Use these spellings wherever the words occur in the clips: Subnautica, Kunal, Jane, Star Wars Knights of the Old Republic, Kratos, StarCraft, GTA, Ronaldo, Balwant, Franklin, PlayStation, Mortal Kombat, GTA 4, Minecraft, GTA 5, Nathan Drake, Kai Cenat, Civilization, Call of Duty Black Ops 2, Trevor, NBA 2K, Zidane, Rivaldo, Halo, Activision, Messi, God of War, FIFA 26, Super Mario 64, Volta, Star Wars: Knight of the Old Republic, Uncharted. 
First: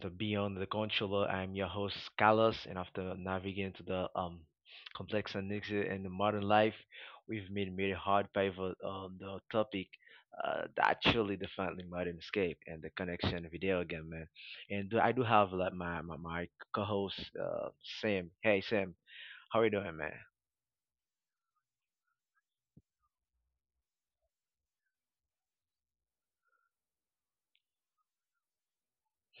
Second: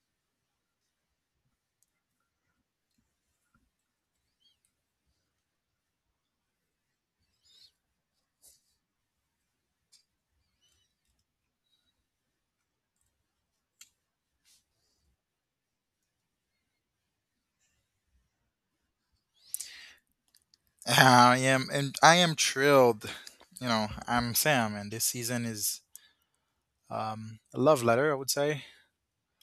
to Beyond the Controller. I'm your host, Carlos, and after navigating to the complex and niches in the modern life, we've made a hard pivot on the topic that truly definitely modern escape and the connection video again, man. And I do have like my co-host Sam. Hey Sam, how are you doing, man? I am, and I am thrilled. You know, I'm Sam, and this season is a love letter, I would say,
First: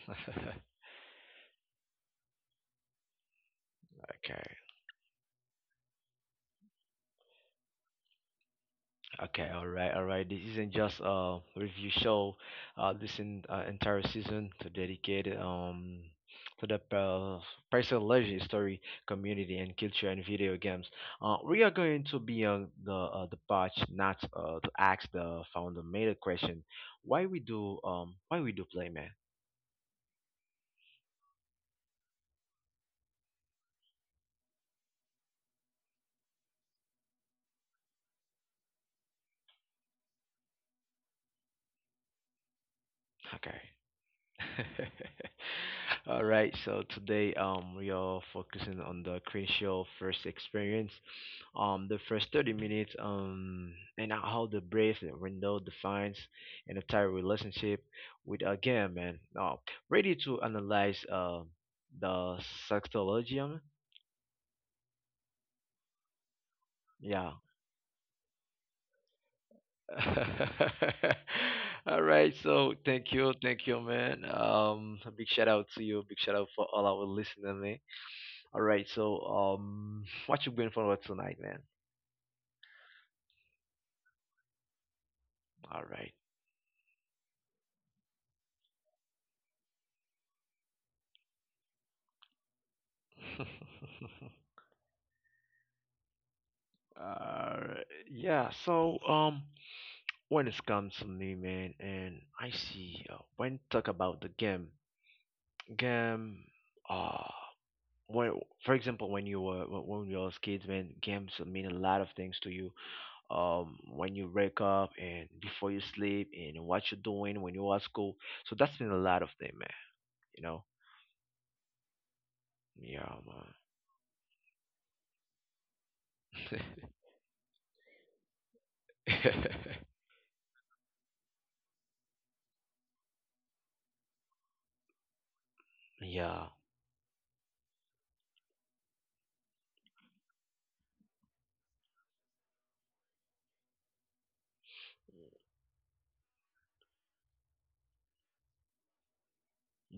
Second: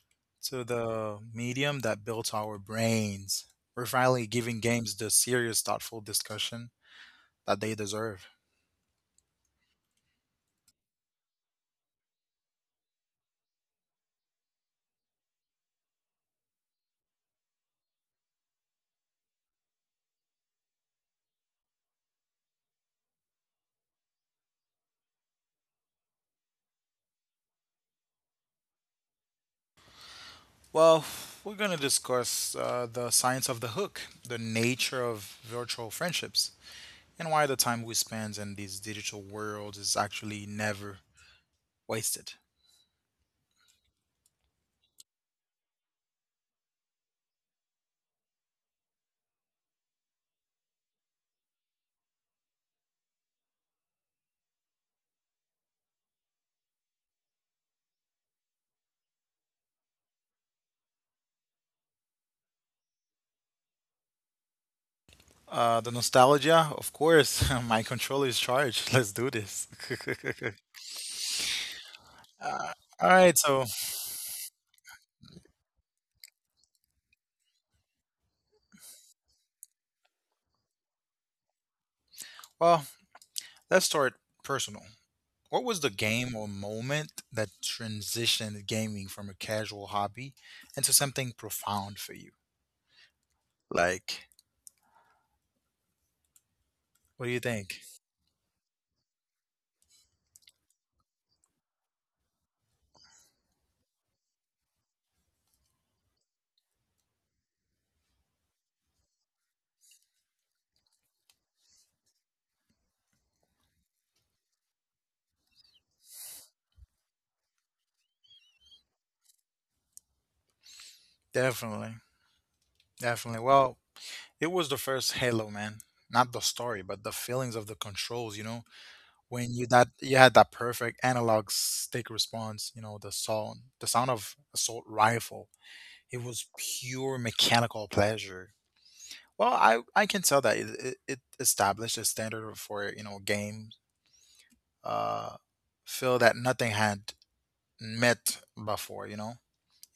Okay. to the medium that built our brains. We're finally giving games the serious, thoughtful discussion that they deserve. Okay, all right, all right. This isn't just a review show. This in, entire season to dedicate to the personal story, community, and culture and video games. We are going to be on the patch, not to ask the founder made a question. Why we do play, man? Well, we're going to discuss the science of the hook, the nature of virtual friendships, and why the time we spend in these digital worlds is actually never wasted. Okay. All right, so today we are focusing on the crucial first experience, the first 30 minutes and how the brace window defines an entire relationship with a game, man. Oh, ready to analyze the sextologium? The nostalgia, of Yeah. course. My controller is charged. Let's do this. All right, so All right, thank so, you, man. A big shout out to you, big shout out for all our listeners. All right, so what you going for tonight, man? well, let's start personal. What was All the right. game or moment that transitioned gaming from a casual hobby into something profound for you? Like, what do you Uh, think? yeah. So when it comes to me, man, and I see when talk about the game. Uh, when, for example, when you was kids, man, games mean a lot of things to you. When you wake up and before you sleep and what you're doing when you are at school, so that's been a lot of thing, man. You know. Definitely. Yeah, Definitely. Well, it was the first Halo, man. Not the man. story, but the feelings of the controls, you know, when you that you had that perfect analog stick response, you know, the sound of assault rifle. It was Yeah, pure mechanical pleasure. Well, I can tell that it established a standard for you know games. Uh, Feel that nothing had met before. You know,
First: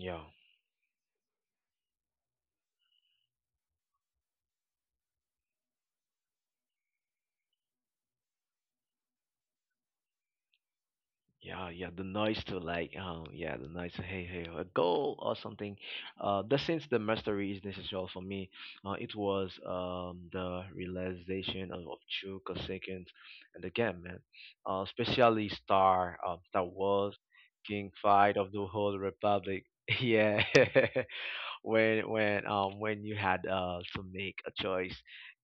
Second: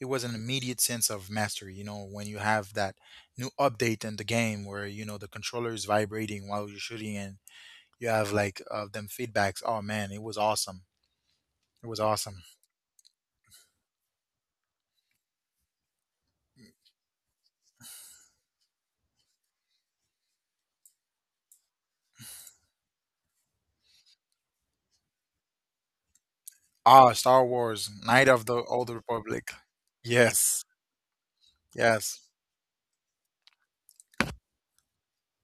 it was an immediate sense of mastery. You know, when you have that new update in the game where you know the controller is vibrating while you're shooting and you have like them feedbacks. Oh man, it was awesome. yeah, It yeah. was The awesome. noise to, like, yeah, the noise to, hey, hey, a goal or something. The since the mastery is necessary for me, it was the realization of true consequence, and again, man, especially Star Ah, Wars, Star Wars: King Knight Fight of of the the Old whole Republic. Republic. Yeah. Yes, when yes. when um when you had to make a choice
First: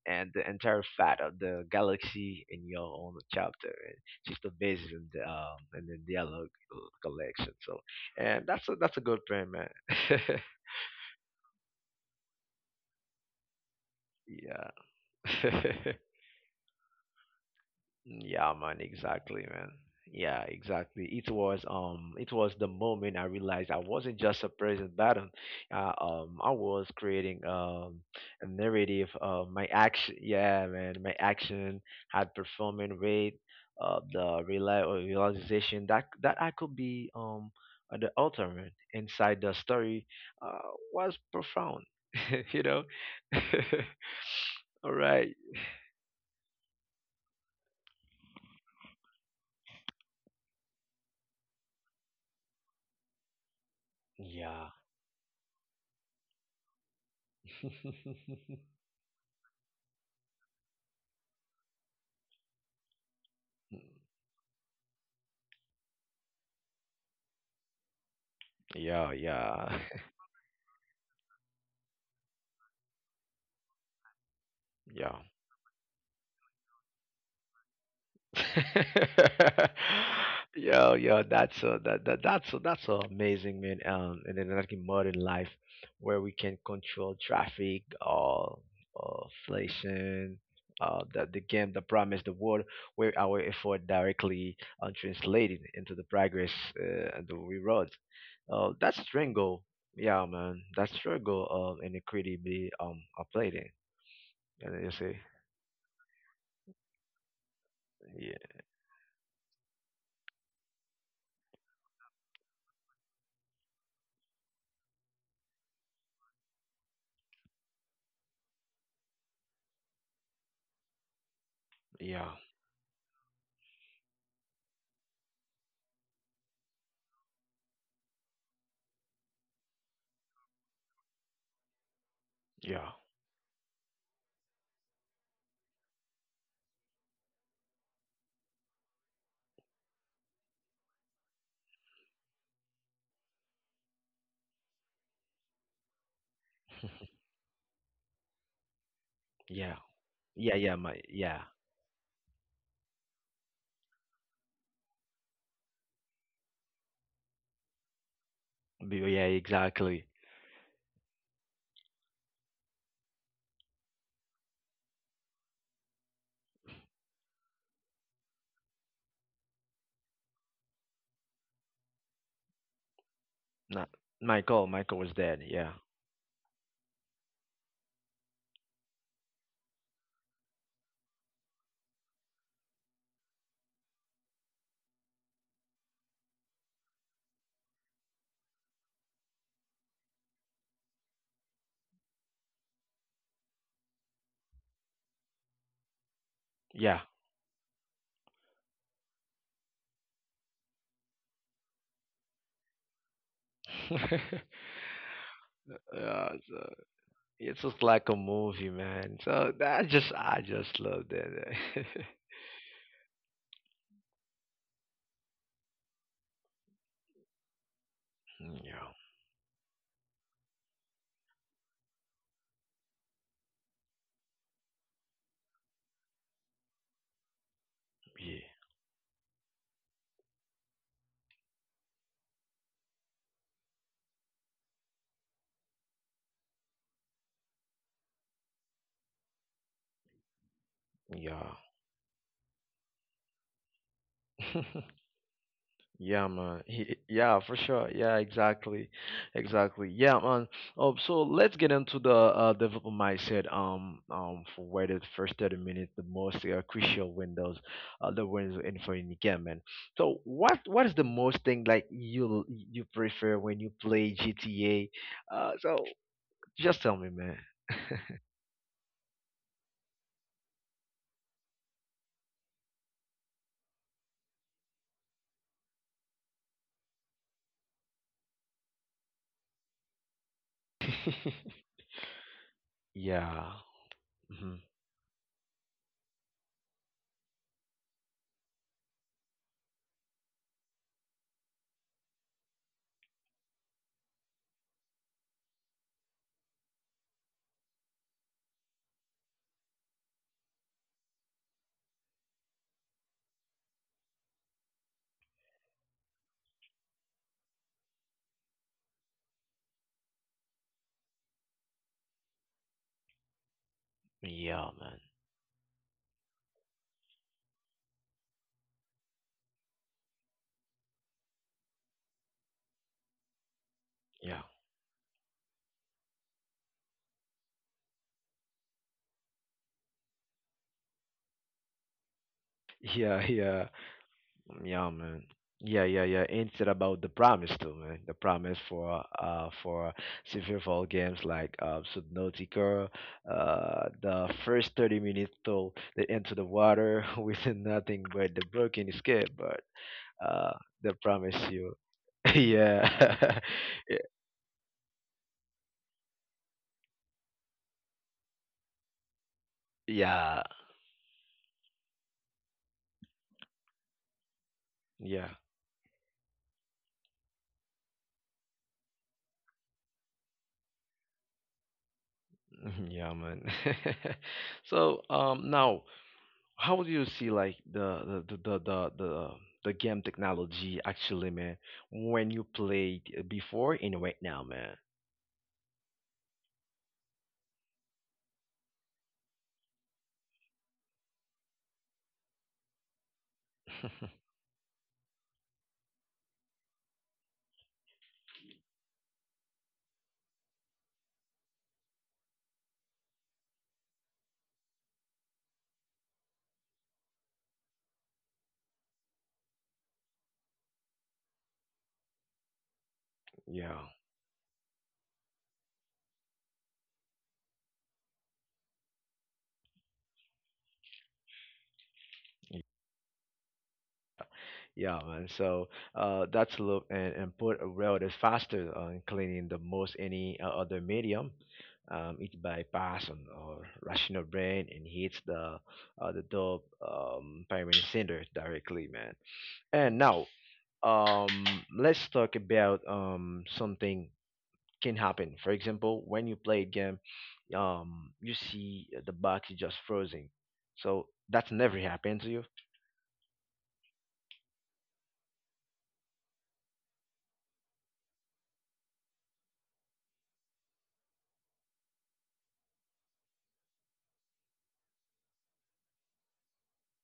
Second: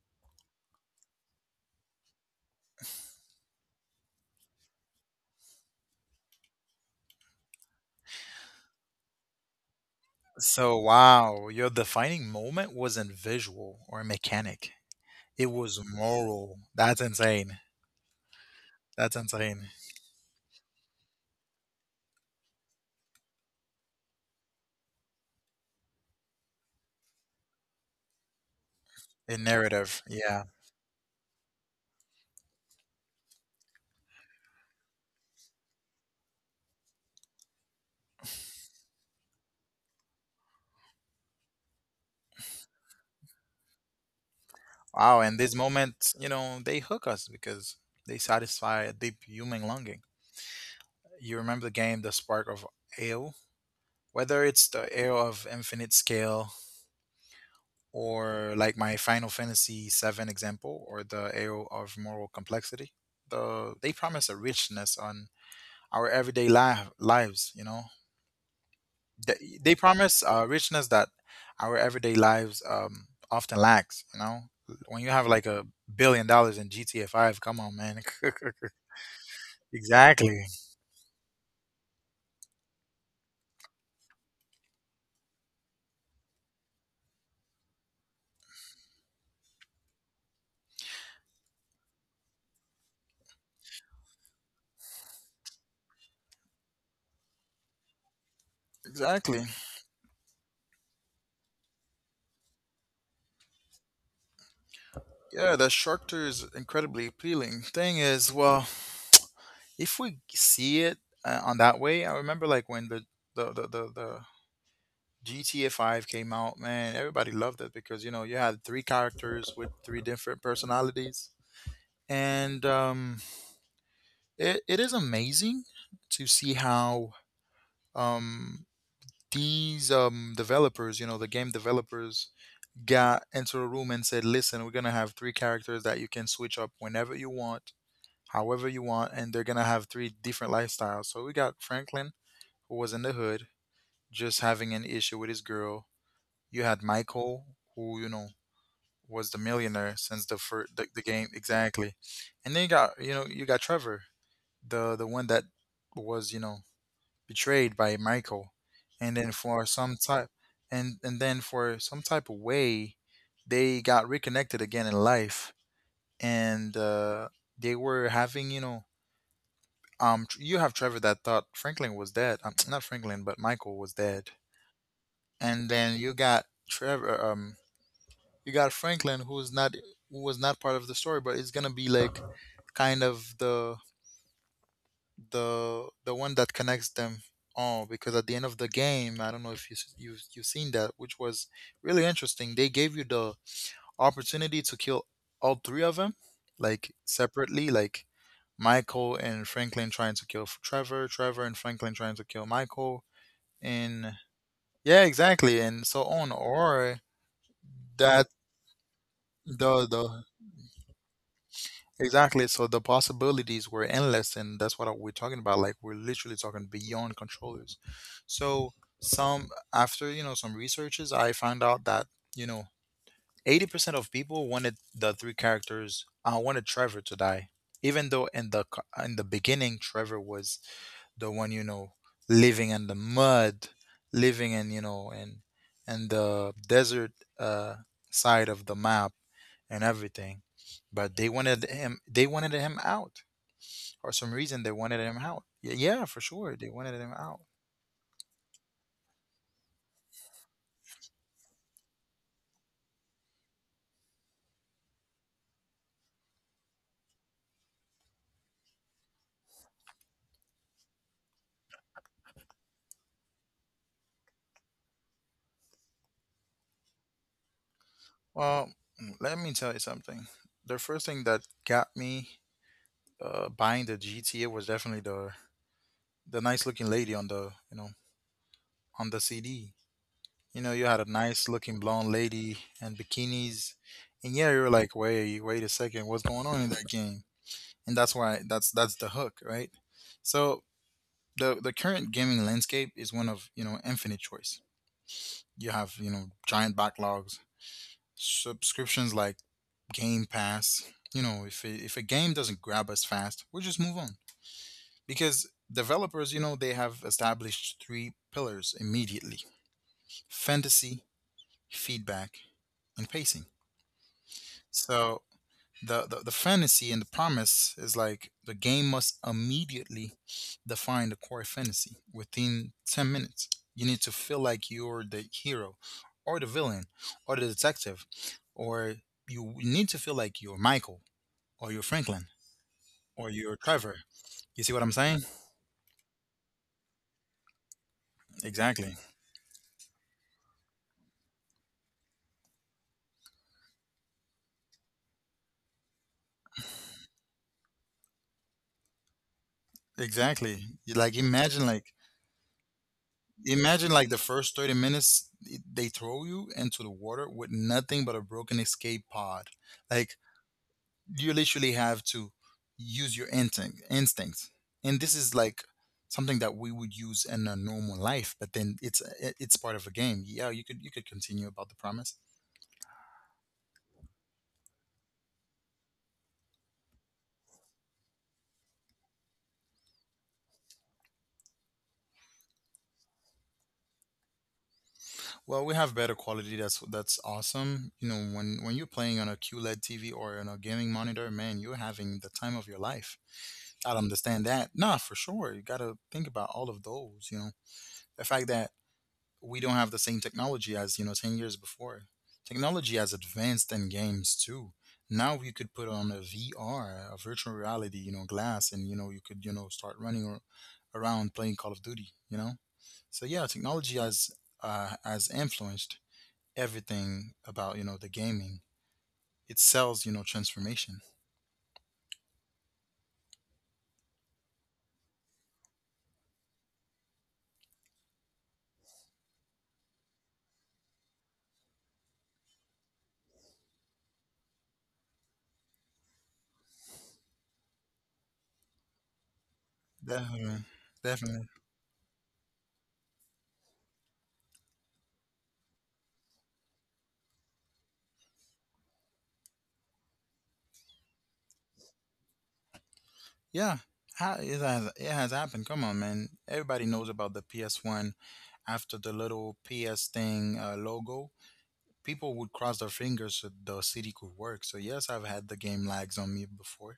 and the entire fat of the galaxy in your own chapter and just the basis in the and the dialogue collection, so and that's a good plan, man. So, wow, your defining moment wasn't visual or Yeah. mechanic. It was moral. That's insane. Yeah, man, That's exactly, insane. man. Yeah, exactly. It was the moment I realized I wasn't just a present button. I was creating a narrative. A My narrative. action, Yeah. yeah, man, my action had performing rate. Realization that I could be the author, man, inside the story uh, was profound. You know. All Wow. right. And these moments, you know, they hook us because they satisfy a deep human longing. You remember the game, The Spark of Ale? Whether Yeah. it's the Ale of Infinite Scale or like my Final Fantasy VII example or the Ale of Moral Complexity, the, they promise a richness on our everyday lives, you know? Yeah, yeah. They promise richness that our everyday lives often lacks. You know, when you Yeah. have like a billion dollars in GTA Five, come on, man. Exactly. Yeah, yeah, that's a that, that that's a amazing, man. And then, like, in modern life, where we can control traffic, inflation, the game, the promise, the world, where our effort directly translated into the progress and the rewards. That Exactly. struggle, yeah, man, that struggle, and equity be applied in, and you see, Yeah, that structure is incredibly appealing. Thing is, yeah, well, if we see it on that way, I remember like when the GTA 5 came out, man, everybody loved it because you know, you had three characters with three different personalities. yeah. And it, it is amazing to see how um, these developers, you know, the game developers Yeah, got into a room and said, listen, we're going to have three characters that you can switch up whenever you want, however you want, and they're going to have three different lifestyles. So we got Franklin, who was in the hood, just having an issue with his girl. You had Michael, who, you know, was the yeah, millionaire since the yeah, yeah, first the, my the game yeah. exactly. And then you got you know you got Trevor, the one that was you know betrayed by Michael, and Yeah, then for some exactly. type, and then for some type of way, they got reconnected again in life, and they were having you know you have Trevor that thought Franklin was dead, not Franklin but Michael Not was dead, Michael. Michael was dead. Yeah, and then you got Trevor you got Franklin who is not who was not part of the story, but it's gonna be like kind of the the one that connects them all because at the end of the game I don't know if you you you've seen that, which was really interesting. They gave you the opportunity to kill all three of them, like yeah. separately, like Michael and Franklin trying to kill Trevor, Trevor and Franklin trying to kill Michael, Yeah, and yeah exactly and so on. so Or it's just like a that movie, man. So that the just I just loved it. Exactly. So the possibilities were endless, and that's what we're talking about. Like we're literally talking beyond controllers. So Yeah, some after you know some researches, I found out that you know 80% of people wanted the three characters. I wanted Trevor to die, even yeah, though in the in the beginning Trevor was the one you know living in the mud, living in you know in the desert uh, side of the map and everything. But they yeah. wanted him. They wanted him out. For some reason, they wanted him out. Yeah, yeah, Yeah, for man. sure, they He, wanted him yeah, out. for sure. Yeah, exactly, exactly. Yeah, man. So let's get into the development mindset. For where the first 30 minutes, the most crucial windows, the windows in for any game, man. So what is the most thing, like, you prefer when you play GTA? So just tell me, man. Well, mm, let me tell you something. The first thing that got me buying the GTA was definitely the nice looking lady on the you know on the CD. You know, you had a nice looking blonde lady and Yeah. bikinis, and yeah, Hmm. you were like, wait, wait a second, what's going on in that game? And that's why that's the hook, right? So the current gaming landscape is one of you know infinite choice. You have you know giant backlogs, subscriptions like Game Pass. You know, if a game doesn't grab us fast, we just move on because developers, you know, they have established three pillars immediately: fantasy, feedback, and pacing. Yeah, man. So the fantasy and the promise is like the game must immediately define the core fantasy within 10 minutes. You need to Yeah. feel like you're the hero or the villain or the detective, or you need to feel like you're Michael or you're Franklin Yeah, or you're yeah. Trevor. You see what Yeah, I'm man. saying? Yeah, yeah, yeah. Instead about the promise too, man. The promise Exactly, for several games like Subnautica, the first 30 minutes till they enter the water with nothing but the broken escape, but uh exactly. they You- like promise imagine you. like Yeah. imagine like the first 30 minutes they throw you into the water with nothing but a broken escape pod. Like Yeah. you literally have to use your instincts, and this Yeah. is like something that we would use in a normal life, but then it's part of a game. Yeah, you could continue about the promise. Yeah, man. So now, how do you see, like, the game technology actually, man, when you played before and right now, man? Well, we have better quality. That's awesome. You know, when you're playing on a QLED TV or on a gaming monitor, man, you're having the time of your life. I understand that. Nah, for sure, you gotta think about all of those. You know the fact that we don't have the same technology as you know 10 years before. Technology has advanced in games too. Now you could put on a VR, a virtual reality, you know, glass and you know you could you know start running around playing Call of Duty, you know. So yeah, Yeah, technology has influenced everything about you know the gaming. It sells you know transformation. yeah, man. So that's look and put rail is faster on cleaning the most any other medium. It bypass on our rational brain and hits the dope pyramid center directly, man. And now, Definitely, um, definitely. let's talk about something can happen. For example, when you play a game, you see the box is just frozen. So that's never happened to you. Yeah, how it has, it has happened. Come on man, everybody knows about the PS1. After the little PS thing, logo, people would cross their fingers so the city could work. So yes, I've had the game lags on me before,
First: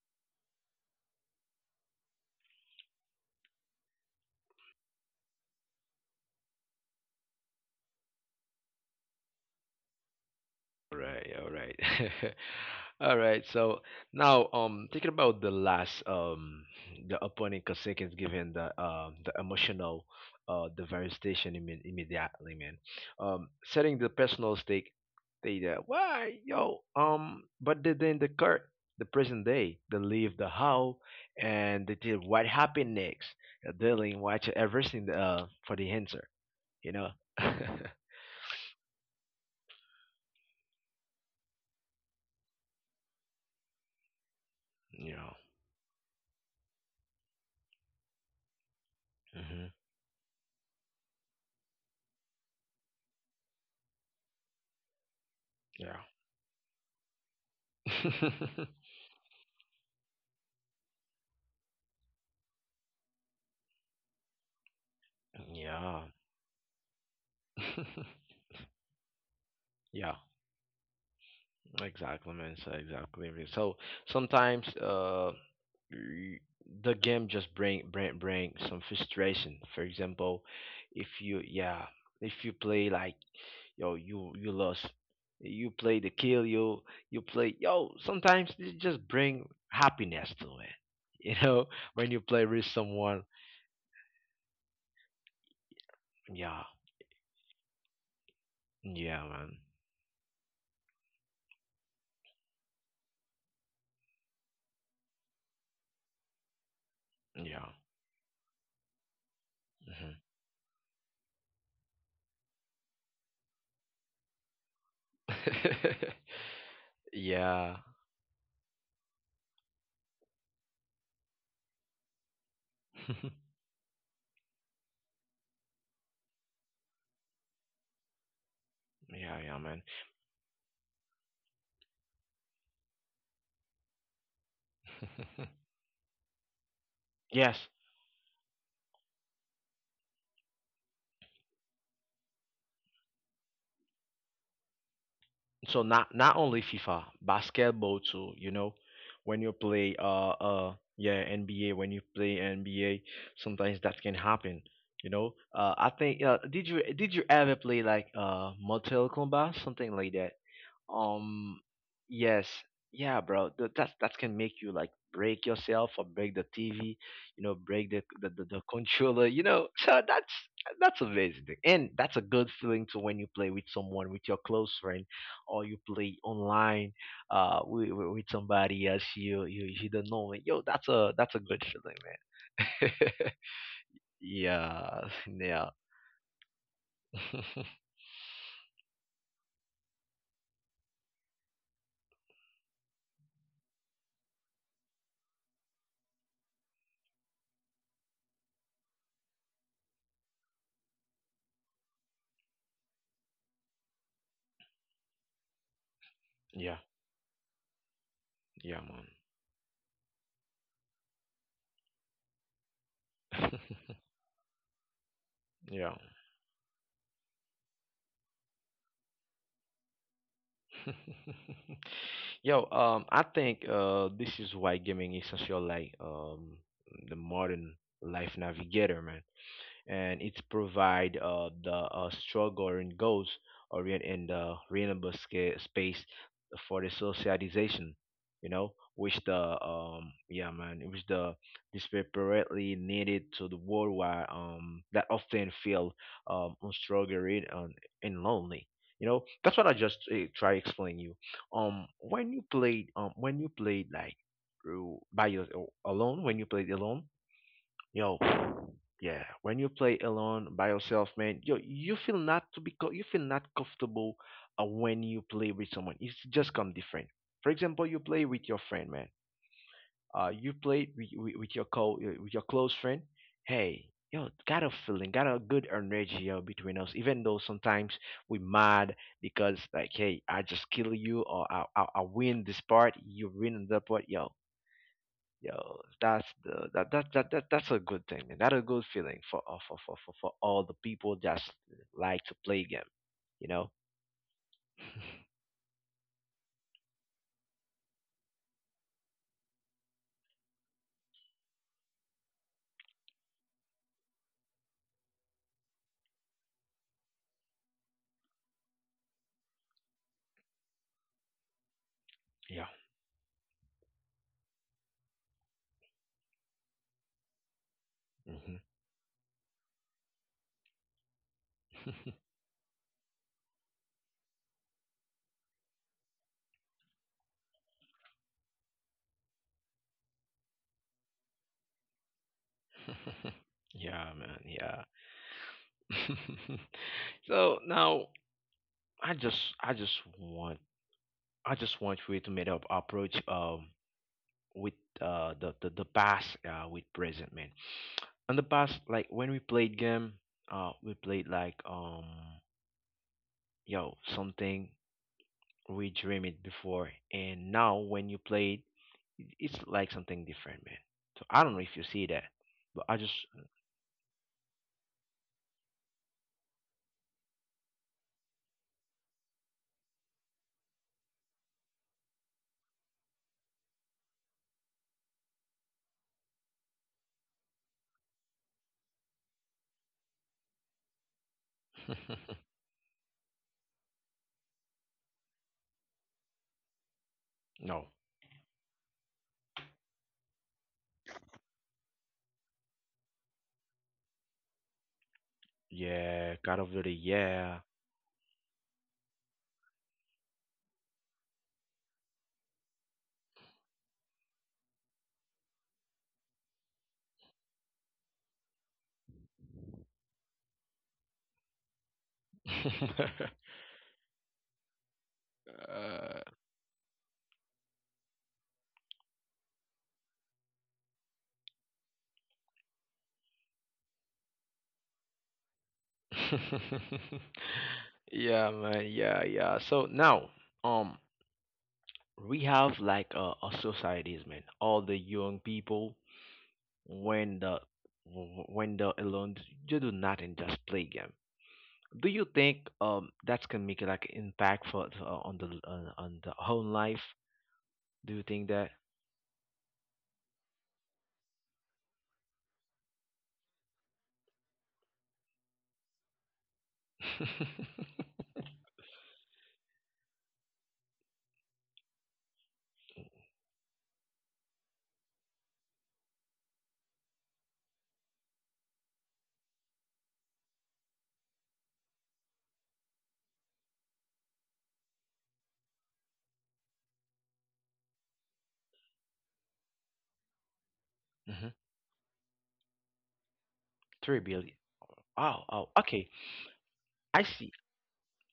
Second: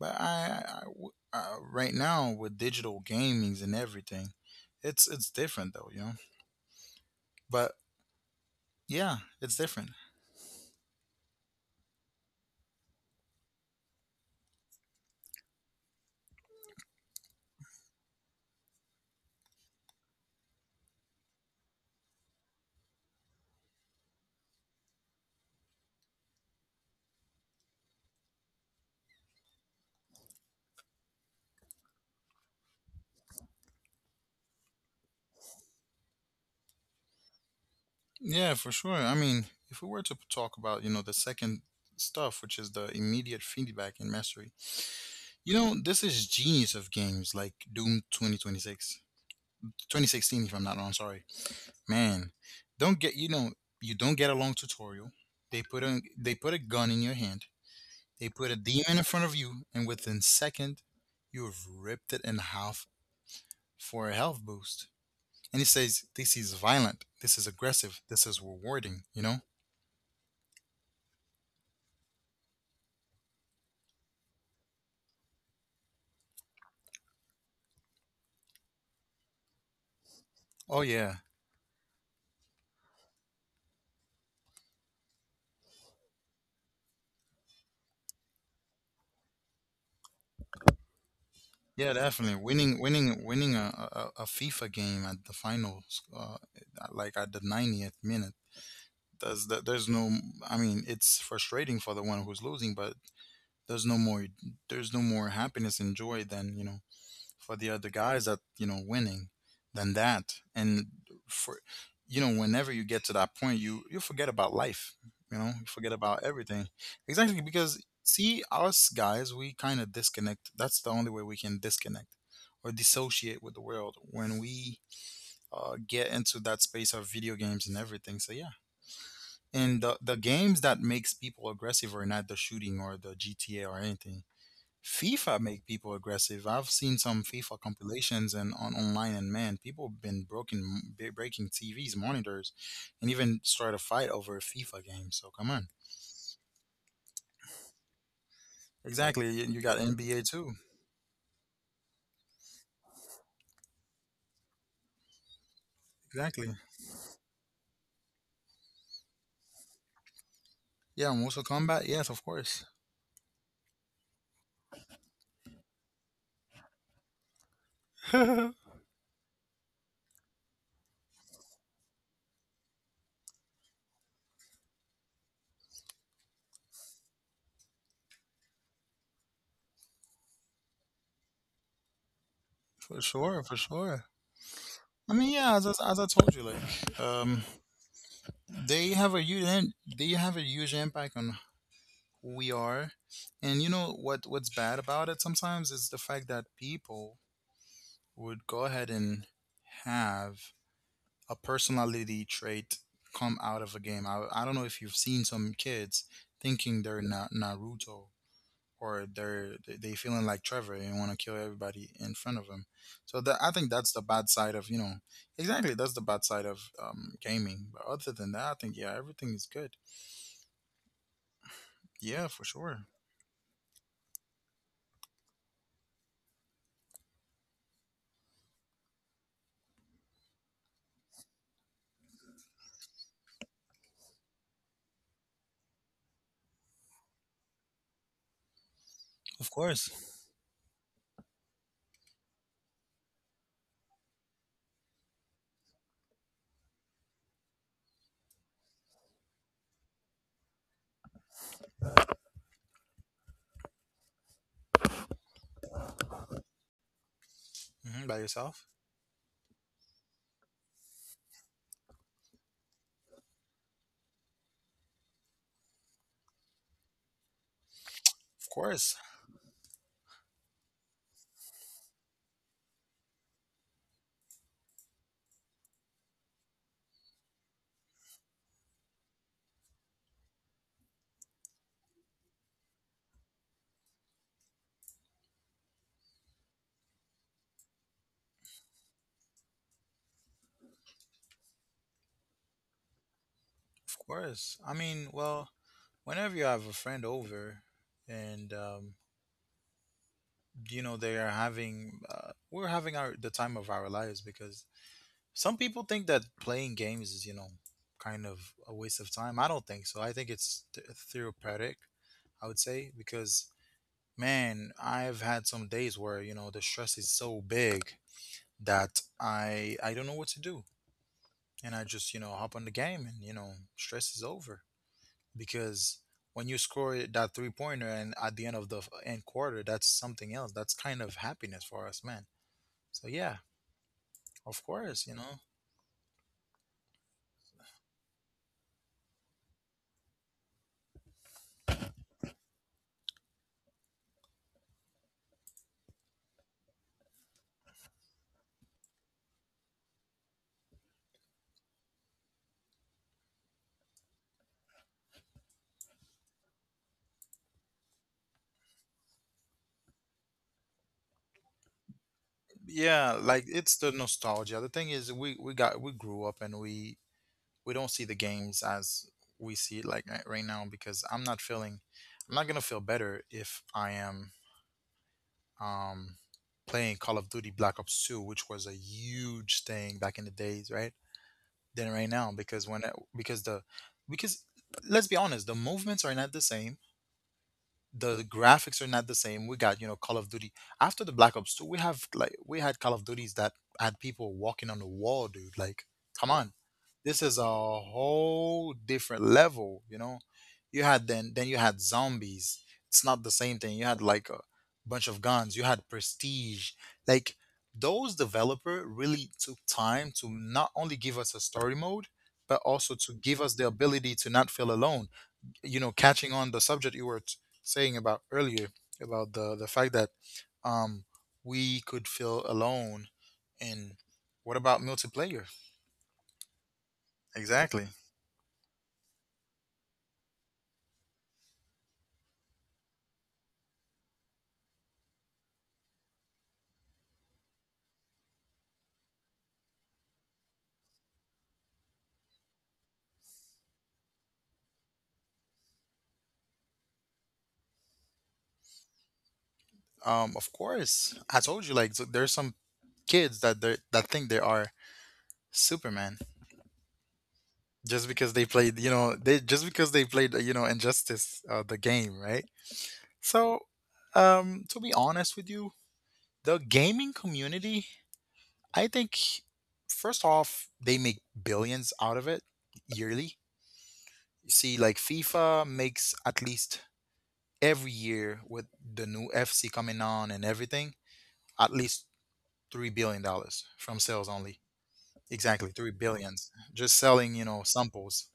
but right now with digital gamings and everything, it's different though, you know. But yeah, it's different. All right, all right. All right, so now, thinking about the last the opponent Kosekin's given the emotional devastation, immediately, man. Setting the personal stake, they why yo but they then the court the present day they leave the how, and they did what happened next dealing watch everything for the answer, you know. Yeah, for sure. I mean, if we were to talk about you know the second stuff, which is the immediate feedback and mastery, You know. you know, this is genius of games like Doom 2026, Hmm. 2016, if I'm not wrong. Sorry. Man, don't get you know you don't get a long tutorial. They put a gun in your hand. They Yeah. put a demon in front of you, and within second, you have ripped it in half for a health boost. And he says Yeah. this is violent. This is aggressive. This is rewarding. You know? Yeah, exactly, man. So exactly, man. So sometimes y- the game just bring some frustration. For example, Oh if yeah, you yeah, if you play, like, yo, you lost, you play the kill you, you play yo, sometimes it just bring happiness to it. You know, yeah, when you play definitely. with someone. Winning a a FIFA game at the finals, Yeah. like at the 90th minute. Yeah, man. There's no. I mean, it's frustrating for the one who's losing, but there's no more there's no more happiness and joy than you know for Yeah. the other guys that you know winning than Hmm. that, and for you know whenever you get to that point you you forget about life, you know, you forget about everything. Exactly, Yeah. because see, us guys, we kind of disconnect. That's the only way we can disconnect or dissociate with the world when we get into that space of video games and everything. So yeah. Yeah, yeah, man. And the games that makes people aggressive are not the shooting or the GTA or anything. FIFA make people aggressive. I've seen some Yes, FIFA compilations and on online, and man, people have been broken, breaking TVs, monitors, and even start a fight over a FIFA game. So come on, so not only FIFA, basketball too. You know, exactly. when You you you got play NBA too, yeah NBA, when you play NBA, sometimes that can happen. You know, I think exactly. did you ever play like Mortal Kombat something like that? Yeah, Mortal Um, Kombat. Yes, of yes, course, yeah, bro. That can make you, like, break yourself or break the TV, you know, break the the, the, for the controller, you know. So that's amazing, and that's a good feeling to when you play with someone, with your close friend or you play online with somebody else you, you don't know. Yo, that's a good feeling, man. sure, for sure. Yeah, I mean, yeah, yeah. as, as I told you, like, they have a huge, im- they have a huge impact on who we are, and you know what? What's bad about it sometimes is the fact that people would go ahead and have a personality trait come out of a game. I don't know if you've seen some kids Yeah, thinking they're Naruto yeah, or man. they're they feeling like Trevor and want to kill everybody in front of them. So that, I think that's the bad side of, exactly, that's Yeah. the bad side of gaming. But other than that, I think, yeah, everything is good. Yeah, for Yo, sure. I think this is why gaming is essential, like, the modern life navigator, man. And it's provide the struggle and goals or in the renewable space for the socialization, you know, which Of the course. Yeah, man, which the desperately needed to the worldwide that often feel struggling and lonely, you know. That's what I just try explain you when you played when you played, like, through by your alone, when you played alone. Hmm. By Yo, yourself. yeah. When you play alone by yourself, man, yo, you feel not comfortable when you play with someone. It's just come different. For example, you play Of with your friend, course. man. You play with your close friend. Hey, yo, got a feeling, got a good energy between us. Even though sometimes we mad because, like, hey, I just kill you or I win this part, you win that part. Yo, that's the that that's a good thing, and that's a good feeling for all the people that like to play game. You know. Of course. I mean, well, whenever you have a friend over and you know they are having we're having our the time of our lives, because some people think that playing games is, you know, kind of a waste of time. I don't think so. I think it's therapeutic, I would Yeah. say, because man, I've had some days where, you know, the stress is so big Hmm. that I don't know what to do. And I just, hop on the game, and stress is over. Because when you score that three pointer and at the end of the end quarter, that's something else. That's kind of happiness for us, man. So yeah, Yeah, man. of Yeah. course. So now, I just I just want I just want you to make up approach with the past with present, man. In the past, like when we played game, we played like yo something we dream it before, and now when you play it it's like something different, man. So I don't know if you see that, but I Yeah, just. like it's the nostalgia. The thing is, we grew up and we don't see the games as we see it like right now, because I'm not feeling, I'm not gonna feel better if I am um playing Call of Duty Black Ops 2, which was a huge thing back in the days, right? Than right now, because when it, because the because let's be honest, the movements are not the same, No, the graphics are not the same. We got, you know, Call of Duty. After the Black Ops 2, we have like we had Call of Duties that had people walking on the wall, dude. Like, come yeah, on. god of duty, This is a yeah. whole different level, you know. You had then you had zombies. It's not the same thing. You had like a bunch of guns. You had prestige. Like, those developer really took time to not only give us a story mode, but also to give us the ability to not feel alone, catching uh, on the subject you were saying about earlier, about the fact that um we could feel alone. And what about multiplayer? Exactly. yeah, man. Yeah, yeah. So now um we have like a societies, man. All the young people when the when they're alone they do nothing, just play game. Do you think that's gonna make like impact for on the whole life? Do you think that? Of course, I told you, like, so there's some kids that think they are superman, just because they played, they just because they played you know Injustice, the game, right? So to be honest with you, the gaming community, I think, first off, they make billions out of it yearly. You see, like FIFA makes at least every year, with the new FC coming on and everything, Mhm. at least $3 billion from three sales billion. only. Oh, Exactly, oh, three okay, billions. Just I selling, you see. know, samples.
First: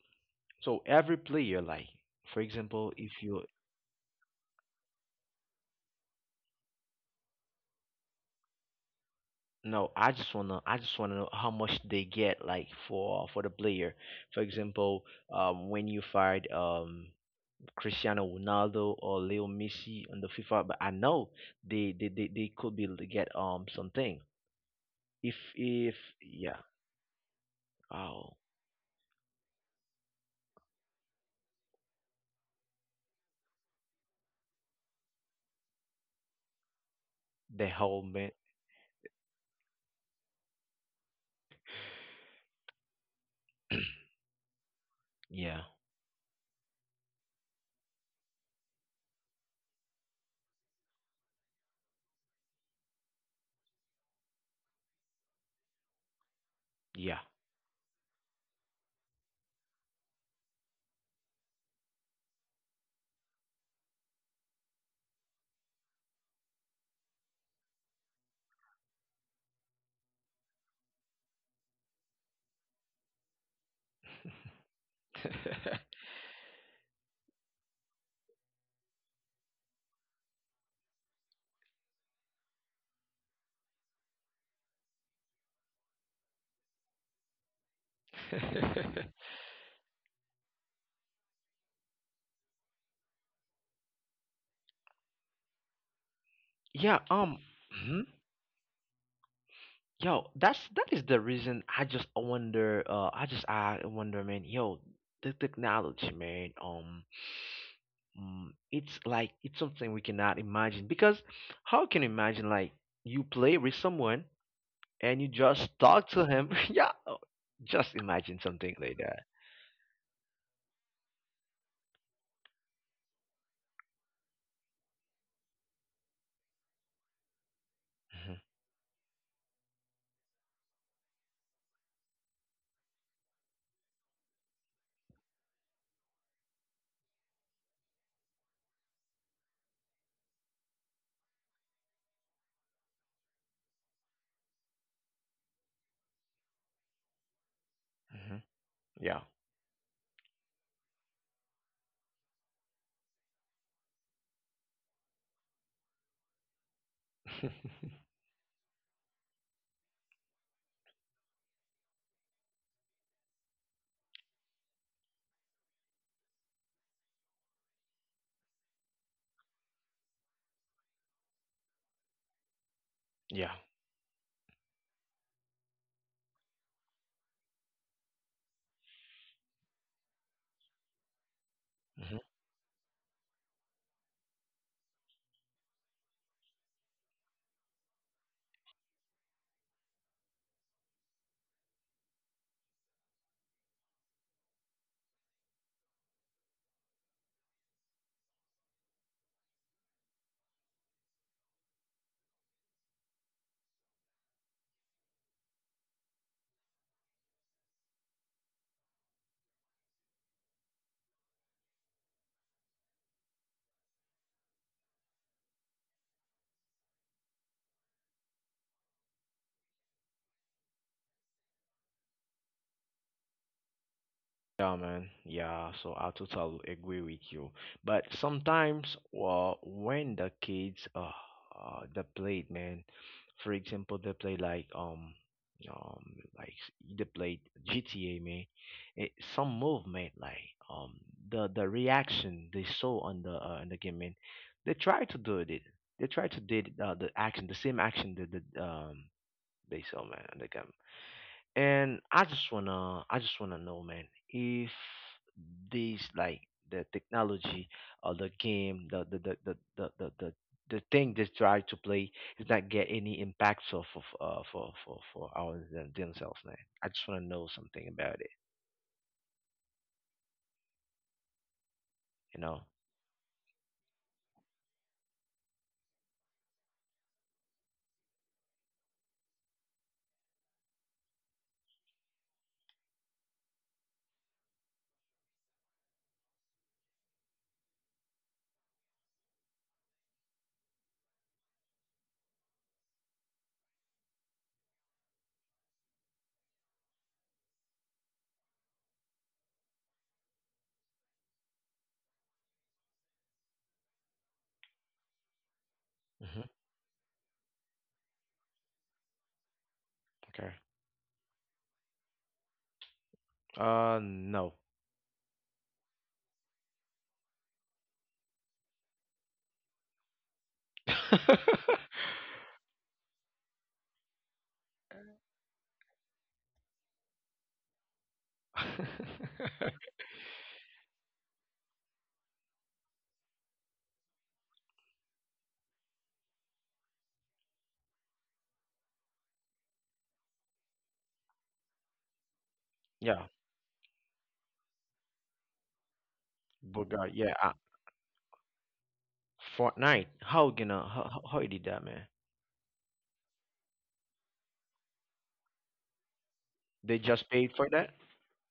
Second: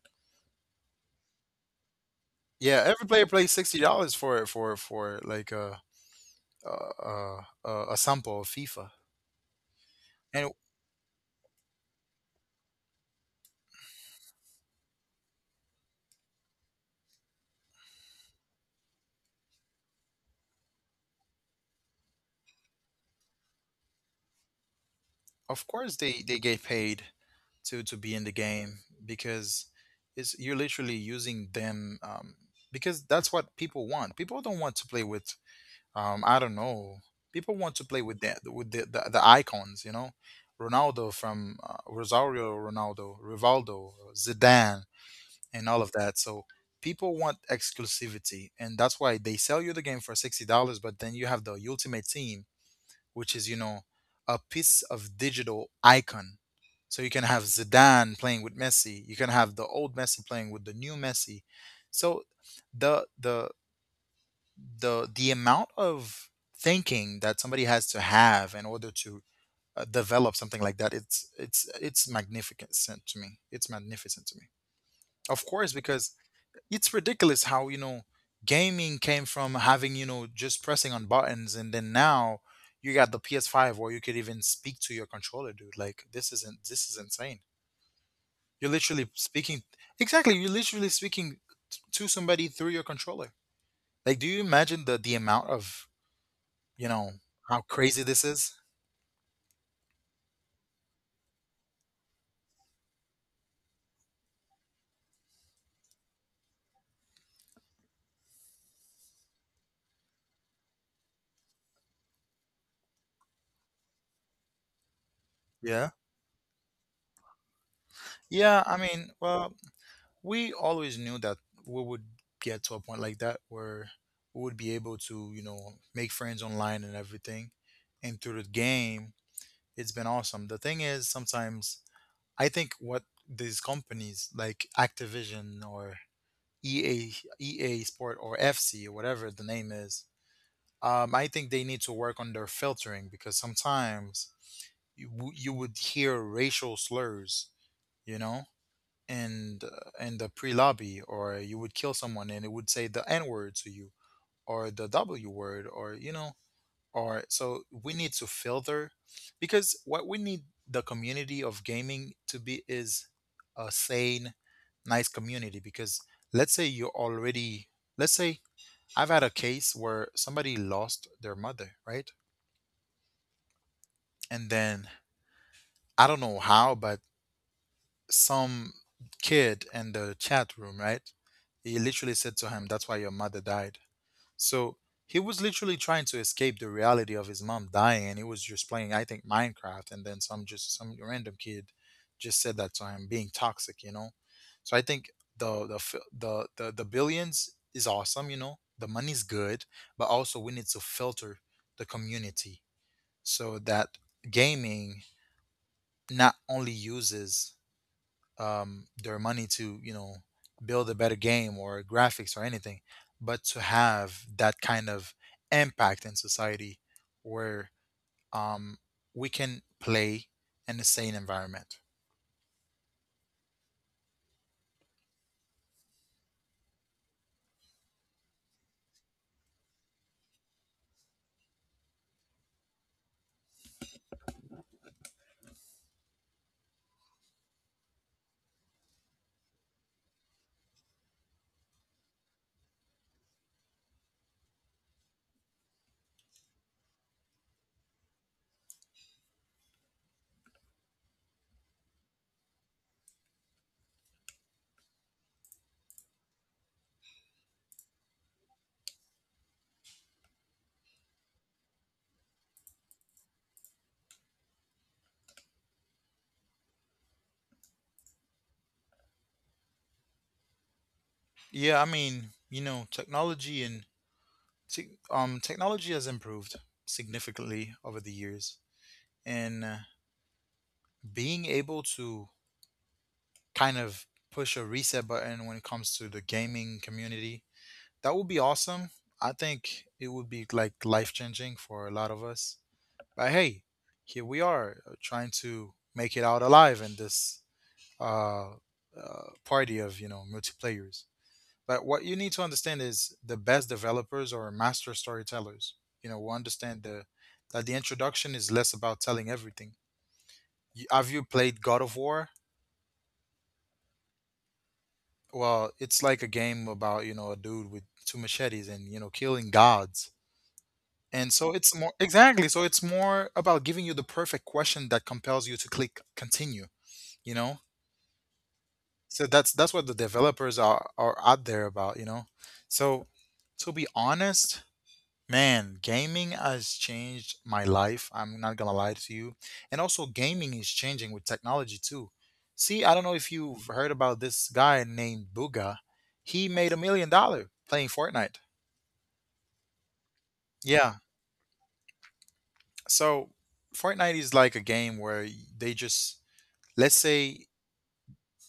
So every player, like, for Yeah, example, every if player you — plays $60 for like a, a a sample of FIFA, no, i just and wanna i just wanna know how much they get, like, for the player. For example, when you fired Cristiano Ronaldo or Leo Messi on the FIFA, but I know they could be to get something if of if course, they yeah. get paid to be in the Oh, game, because it's you're literally using them, because that's what people want. People don't want to play with, I don't know. People the want to whole, play with man. the with the, the, the icons, Ronaldo from Rosario Ronaldo, Rivaldo, Zidane, Yeah, and all of that. So people want exclusivity, and that's why they sell you the game for $60, but then you have the ultimate team, which is a piece of digital icon. So you yeah. can have Zidane playing with Messi. You can have the old Messi playing with the new Messi. So the the the amount of thinking that somebody has to have in order to develop something like that, it's magnificent to me. It's magnificent to me. Of course, because it's ridiculous how, gaming came from having, just pressing on buttons, and then now you got the PS5, where you could even speak to your controller, dude. Like, this isn't this is insane. You're literally speaking. Exactly. You're literally speaking to somebody through your controller. Like, do you imagine the amount of, you Yeah. know how Mhm. crazy this is? Yo, that is the reason I just wonder. I wonder, man. Yo, the technology, man. It's like it's something we cannot imagine because how can you imagine like you play with someone and you just Yeah, talk to him? Yeah, oh, just imagine yeah, something I like mean, that. well, we always knew that we would get to a point like that, where we would be able to, make friends online and everything. And through the game, it's been awesome. The thing is, sometimes I think what these companies like Activision or EA, EA Sport or FC, or whatever the name is, I think they need to work on their filtering, because sometimes you would hear racial slurs, Hmm, you hmm. know, Yeah. and in the pre lobby, or you would kill someone and it would say the N word to you, or the W word, or or so we need to filter. Because what we need the community of gaming to be is a sane, nice community. Because let's say you're already, let's say I've had a case where somebody lost their mother, right? Yeah. And then I don't know how, but some kid in the chat room, right? He Hmm. literally said to him, "That's why your mother died." So he was literally trying to escape the reality of his mom dying, and he was just playing, I think, Minecraft, and then some just some random kid just said that to him, being toxic. So I think the fi- the billions is awesome, The money's good, but also we need to filter the community, so that gaming not only uses, their money to, build a better game or graphics or anything, but to have that kind of impact in society where, um, we can play in a sane environment. Yeah, man. Yeah, so I totally agree with you. But sometimes, well, when the kids they played, man, for example, they play um like they played GTA, man. It, some movement like the reaction they saw on the game, man. They try to do it. They try to did the action, the same action that the they saw, man, on the game. And I just wanna know, man, if these like the technology or the game, the thing they try to play is not get any impacts of for for our themselves, man. I just wanna know something about it, Yeah, I mean, you know. Technology and technology has improved significantly over the years, and being able to kind of push a reset button when it comes to the gaming community. That would be awesome. I think it would be like life changing for a lot of us. But hey, here we are, trying to make it out alive in this party of, multiplayers. But what you need to understand is, the best developers are master storytellers. You know, we Hmm. understand the that the introduction is less about telling everything. Okay. Have you played God of War? No. Well, it's like a game about, a dude with two machetes, and, killing gods. And so it's more. Exactly. So it's more about giving you the perfect question that compels you to click continue, you know? So that's what the developers are out there about, you know? So to be honest, man, gaming has changed my life. I'm not gonna lie to you. And also, gaming is changing with technology too. See, I don't know Yeah, if you've heard about this guy named Booga. He made a but million God, yeah, dollar playing Fortnite. Fortnite. How gonna Yeah. How you did that, man? So Fortnite is like a game where they just, let's They just say, paid for that?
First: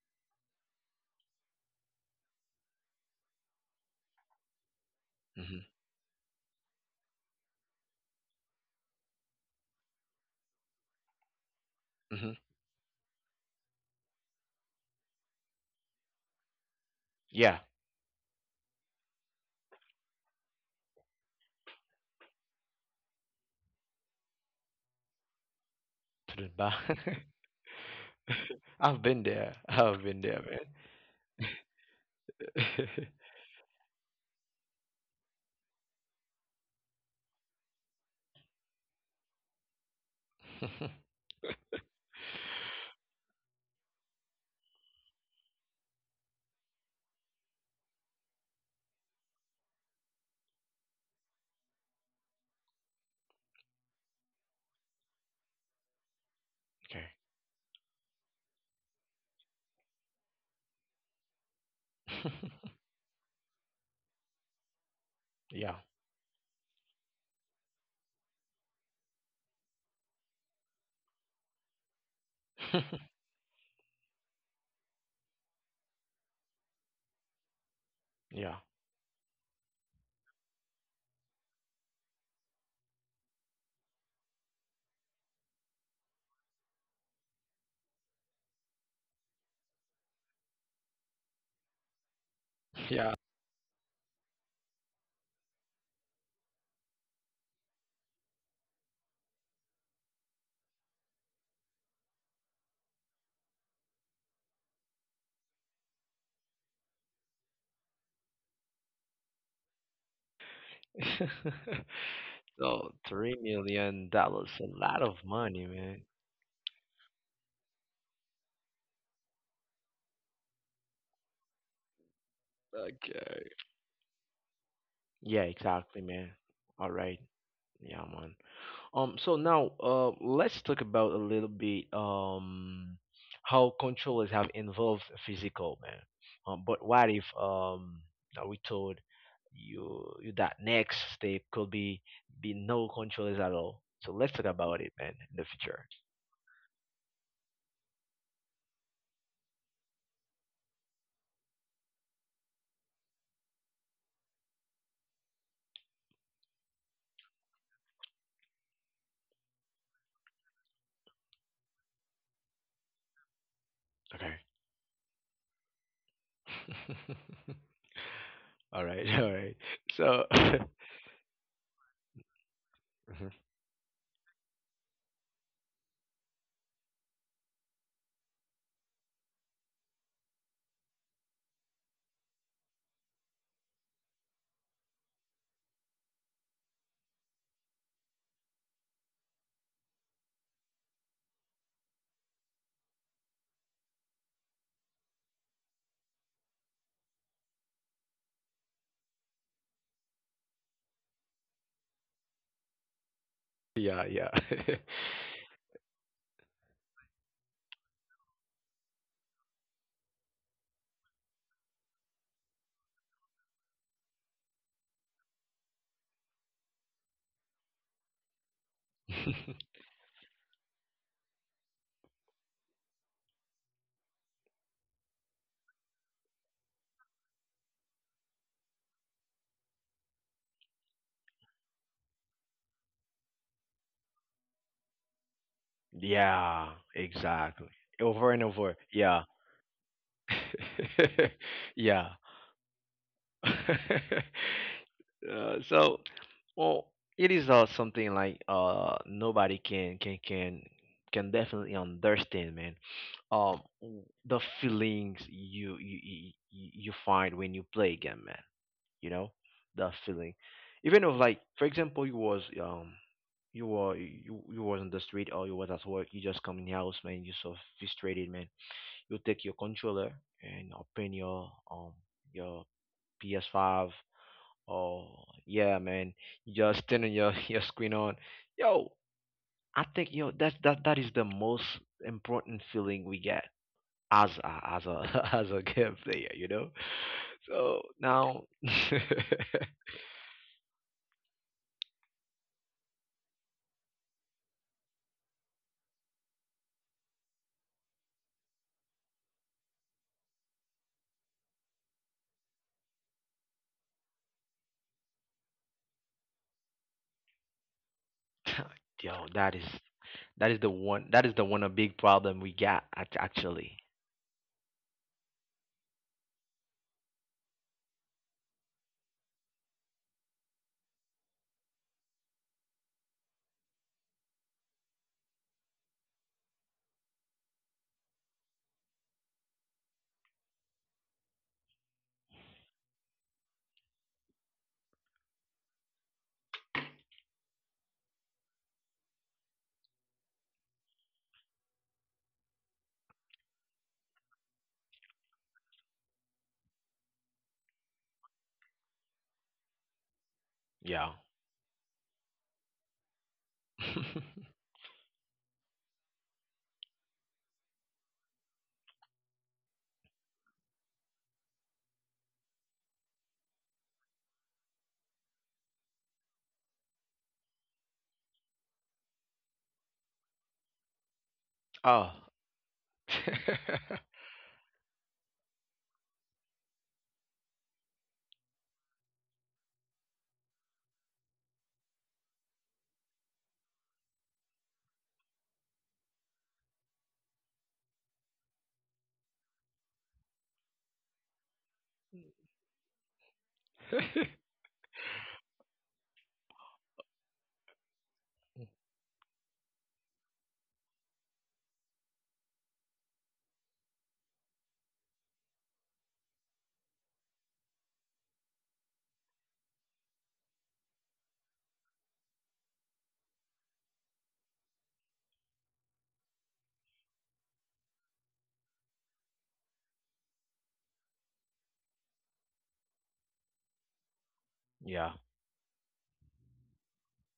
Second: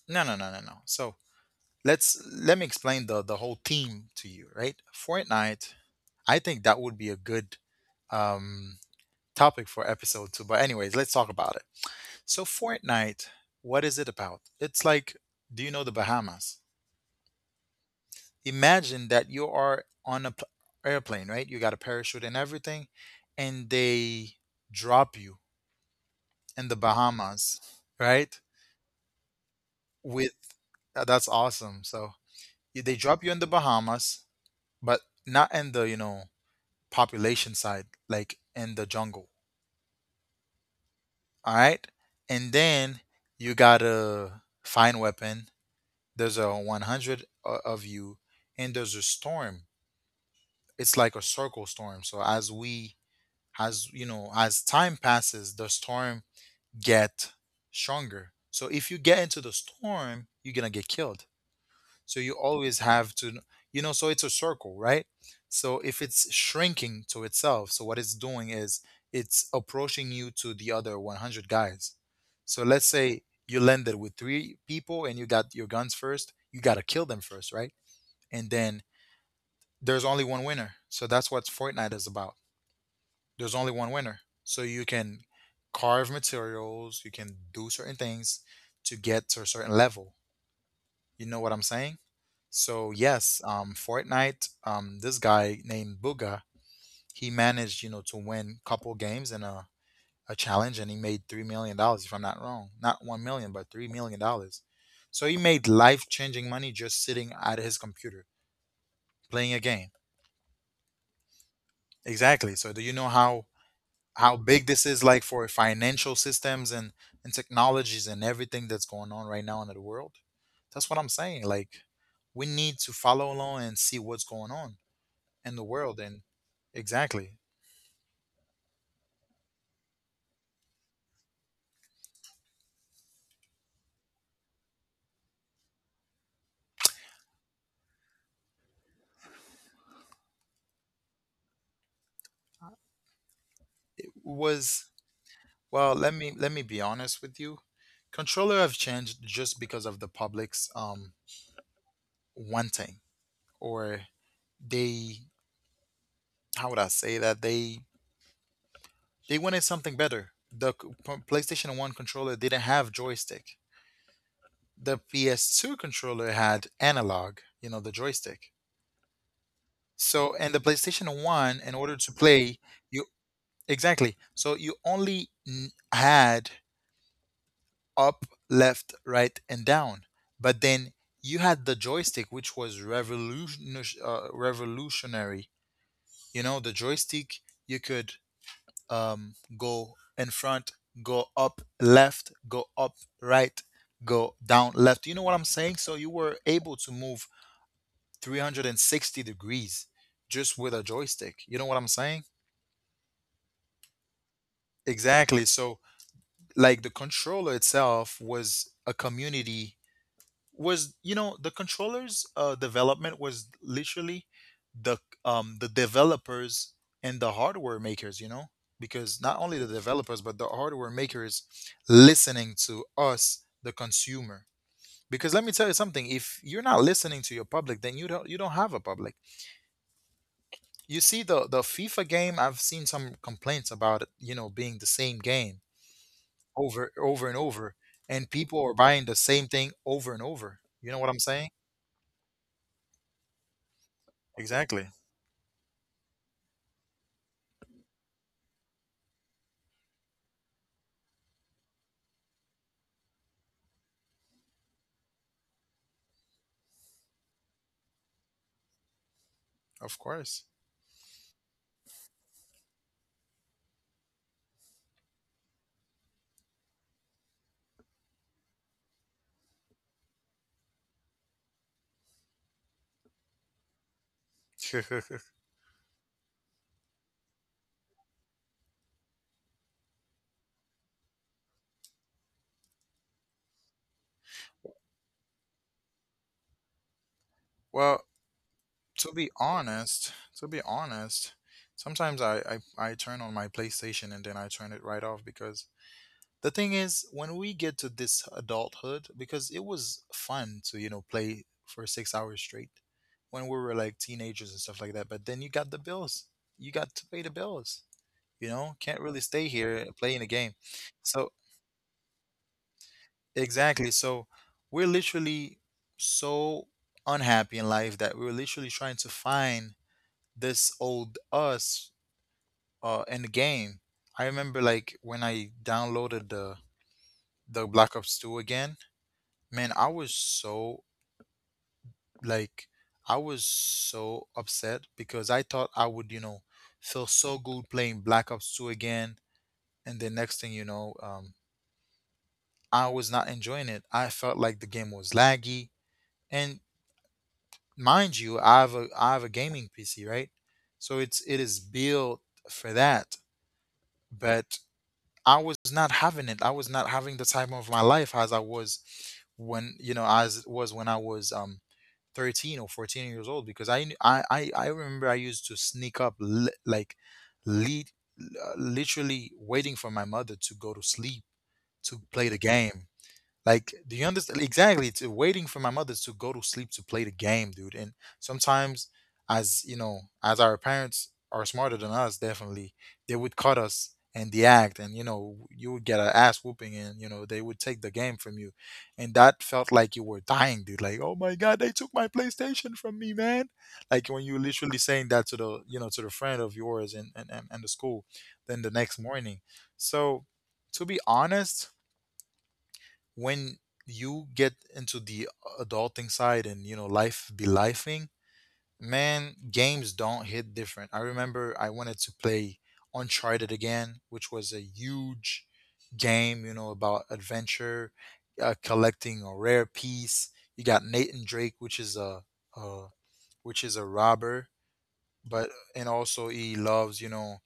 no, no, no, no, no. So let me explain the whole theme to you, right? Mm-hmm. Fortnite, I think that would be a good, um topic for episode 2. But anyways, let's talk about it. Mm-hmm. So Fortnite, what is it about? It's like, do you know the Bahamas? Yeah, Imagine that you are on a airplane, right? You got a parachute and everything, and they drop you to the in bar. the Bahamas, right? I've been there. I've been with there, man. That's awesome. So they drop you in the Bahamas, but not in the, you know, population side, like in the jungle. All right? And then you got a fine weapon. There's a 100 of you, and there's a storm. It's like a circle storm. So as we as you know, as time passes, the storm Okay. get stronger. So if you get into the storm, you're going to get killed. So you always have to, so it's a circle, right? So Yeah. if it's shrinking to itself, so what it's doing is it's approaching you to the other 100 guys. So let's say you landed with three people and you got your guns first, you got to kill them first, right? And Yeah. then there's only one winner. So that's what Fortnite is about. There's only one winner. So you can carve materials, you can do certain things to get to a certain level. You know what I'm saying? So Yeah. yes, Fortnite, this guy named Booga, he managed, to win couple games in a challenge, and he made $3 million, if I'm not wrong. Not 1 million, but $3 million. So he made life changing money just sitting at his computer playing a game. Exactly. So do So you know three how million how dollars, a big this lot is, of like for money, man. financial systems, and technologies, and everything that's going on right now in the world? That's what I'm saying. Like we need to follow Okay. along and see what's going on Yeah, in the exactly, world, and man. All right. exactly. Yeah, man. So now, let's talk about a little bit how controllers have involved physical man. But what if now we told you that next step could be no controllers at all. So let's talk about it, was man, in the future. Well, let me be honest with you. Controller have changed just because of the public's wanting, or they, how would I say, that they wanted something better. The PlayStation 1 controller didn't have joystick. Okay. The PS2 controller had analog, you know, the joystick. All right, all right. So So and the PlayStation 1, in order to play, you hmm. exactly. So you only had up, left, right, and down. But then you had the joystick, which was revolution, revolutionary. You know, the joystick, you could go in front, go up, left, go up, right, go down, left. You know what I'm saying? So you were able to move 360 degrees just with a joystick. You know what I'm saying? Yeah, yeah, Exactly. So, like, the controller itself was a community, was, you know, the controllers' development was literally the the developers and the hardware makers, you know, because not only the developers but the hardware makers listening to us, the consumer. Because let me tell you something, if you're not listening to your public, then you don't have a public. You see the FIFA game, I've seen some complaints about it, you know, being the same game yeah, over, over and over, exactly. and Over people and are over, buying the yeah, same thing over and over. You know what I'm saying? yeah. uh, Exactly. so well, it is something like uh, nobody can can definitely understand, man. The feelings you you find when you play again, man, you know, the Of feeling. course. Even if, like for example, you was you were you was on the street or you was at work, you just come in the house, man, you so frustrated, man. You take your controller and open your PS5. Oh yeah, man. You just turn your your screen on. Yo, I think, yo, that's that, that is the most important feeling we get as a as a game player, you know? So Well, now to be honest, to be honest, sometimes I turn on my PlayStation and then I turn it right off, because the thing is, when we get to this adulthood, because it was fun to, you know, play for 6 hours straight when we were like teenagers and stuff like that, but then you got the bills. You got to pay the bills. You know, can't yo, really that stay is here playing a game. That is So. the one a big problem we got actually. Exactly. So we're literally so unhappy in life that we were literally trying to find this old us, in the game. I remember, like, when I downloaded the Black Ops 2 again, man, I was so, like, I was so upset because I thought I would, you know, feel so good playing Black Ops 2 again. And the next thing you know, I was not enjoying it. I felt like the game was laggy. And, mind you, I have a gaming PC, right? So Yeah. It is built for that. But I was not having it. I was not having the time of my life as I was when, you know, as it was when I was 13 or 14 years old, because I remember I used to sneak up like, lead literally waiting for my mother to go to sleep to Oh. play the game. Like, do you understand? Exactly. It's waiting for my mother to go to sleep to play the game, dude. And sometimes, as you know, as our parents are smarter than us, definitely, they would cut us in the act, and you know, you would get an ass whooping, and you know, they would take the game from you, and that felt like you were dying, dude. Like, oh my god, they took my PlayStation from me, man. Like when you literally saying that to the, you know, to the friend of yours and the school, then the next morning. So, to be honest, when you get into the adulting side and, you know, life be lifing, man, games don't hit different. I remember I wanted to play Uncharted again, which was a huge game, you know, about adventure, collecting a rare piece. You got Nathan Drake, uh, which is a robber, yeah. but and also he loves, you know,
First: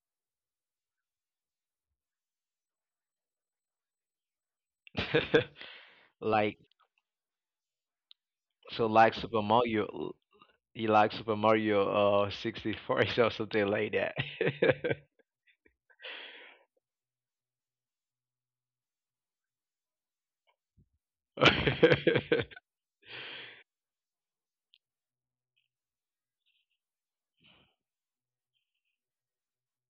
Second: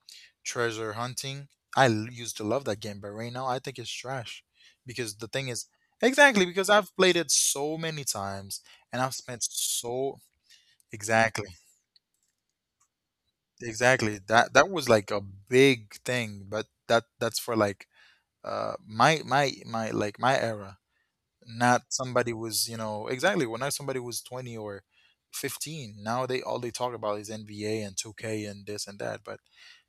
treasure hunting. I used to love that game, but right now I think it's trash because the thing is. Exactly. Like, Because I've played it so many times so and like I've Super spent Mario. so. You like Super Exactly, Mario uh, 64 or something like that. exactly, that was like a big thing, but that's for like my like my era. Not somebody was, you know, exactly, when not somebody was 20 or 15, now they talk about is NBA and 2K and this and that. But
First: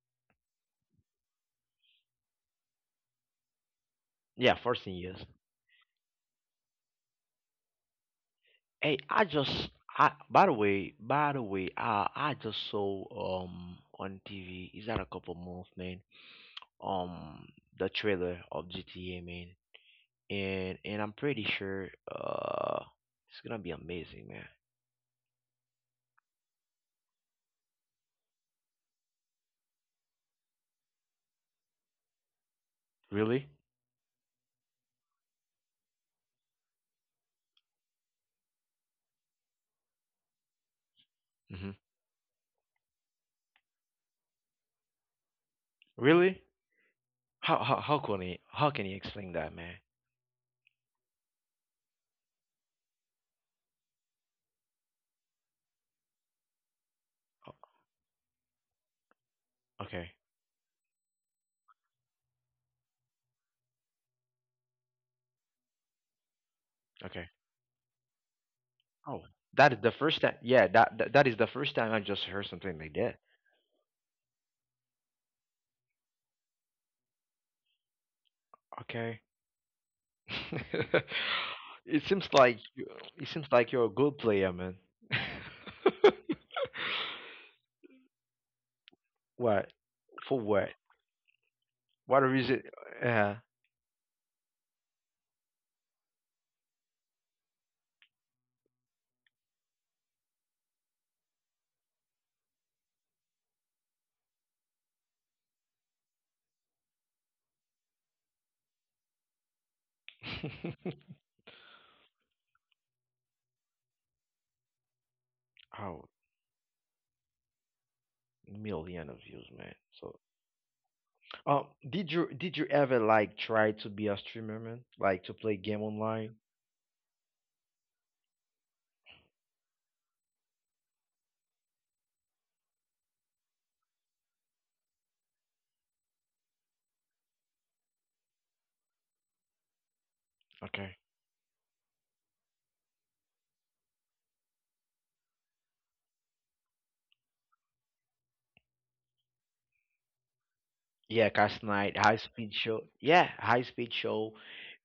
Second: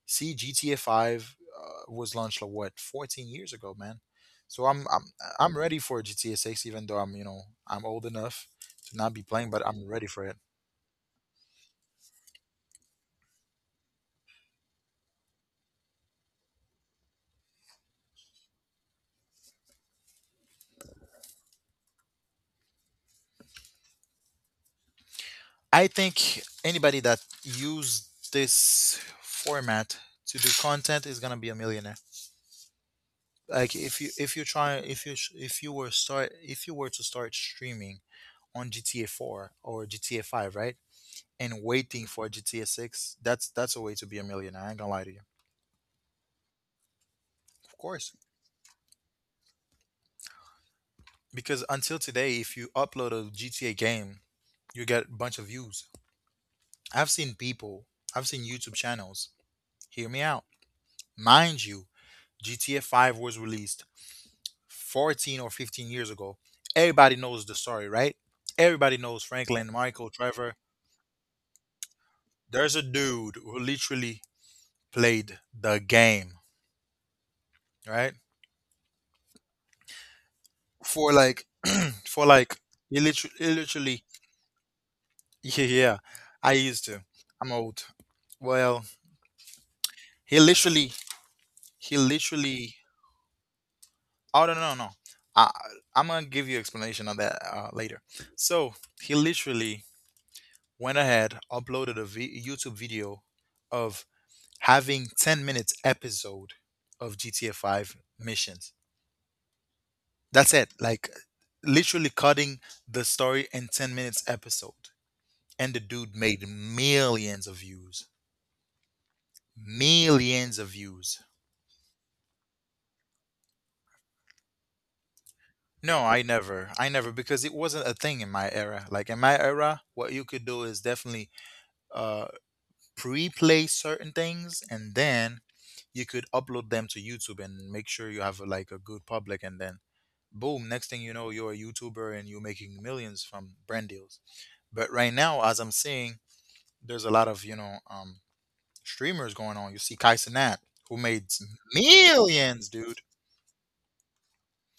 see, GTA 5, was launched like, what, 14 years ago, man. Yeah, So i'm 14 i'm years. i'm ready for GTA 6, even though I'm, you know, I'm old enough Hey, to I not be playing, just but I'm I ready for By it. the way, by the way, I just saw on TV, is that a couple months, man? Um the trailer of GTA, man. And I'm pretty sure uh, it's gonna be amazing, man. I think anybody that used this format to do content is gonna be a millionaire. Really? Like, if you try, if you were to start streaming on GTA 4 or GTA 5, right, and Mm-hmm. waiting for GTA 6, that's a way to be a millionaire. I ain't gonna lie to you. Really? Of course, How can you explain that, man? because until today if you upload a GTA game, you get a bunch of views. I've seen people, I've seen YouTube channels, O- Okay, hear me out, mind you, GTA 5 was released 14 or 15 years ago, okay. everybody knows the story, right? Everybody Oh, knows that is Franklin, the first Michael, time. Yeah, Trevor. That is the first time I just heard something There's like a that. dude who literally played the game, right? Okay. For like, It seems for like like, you- he it literally, seems he like you're a literally, good player, man. yeah, yeah. I used to. I'm old. Well, What? For he what? literally, he What a reason? literally. Yeah. Oh, no, no, no. No. I, I'm gonna give you explanation on that, later. So he literally went ahead, uploaded a YouTube video of having 10 minutes episode of GTA 5 missions. That's it. Like, literally cutting the story in 10 minutes episode. And the Oh, dude made millions of views. million of views, man. So, Millions of views. Did you ever like try to be a streamer, man? Like to play game No, I online? never. I never, because it wasn't a thing in my era. Like in my era, what you could do is definitely uh pre-play certain things, and then you could upload them to YouTube and make sure you have, like, a good public, and then boom, next Okay. thing you know, you're a YouTuber and you're making millions from brand deals. But right now, as I'm seeing, there's a lot of, you know, streamers going on. You see Kai Cenat, who Yeah, made Cast Night, High Speed millions, Show. dude. Yeah, High Speed Show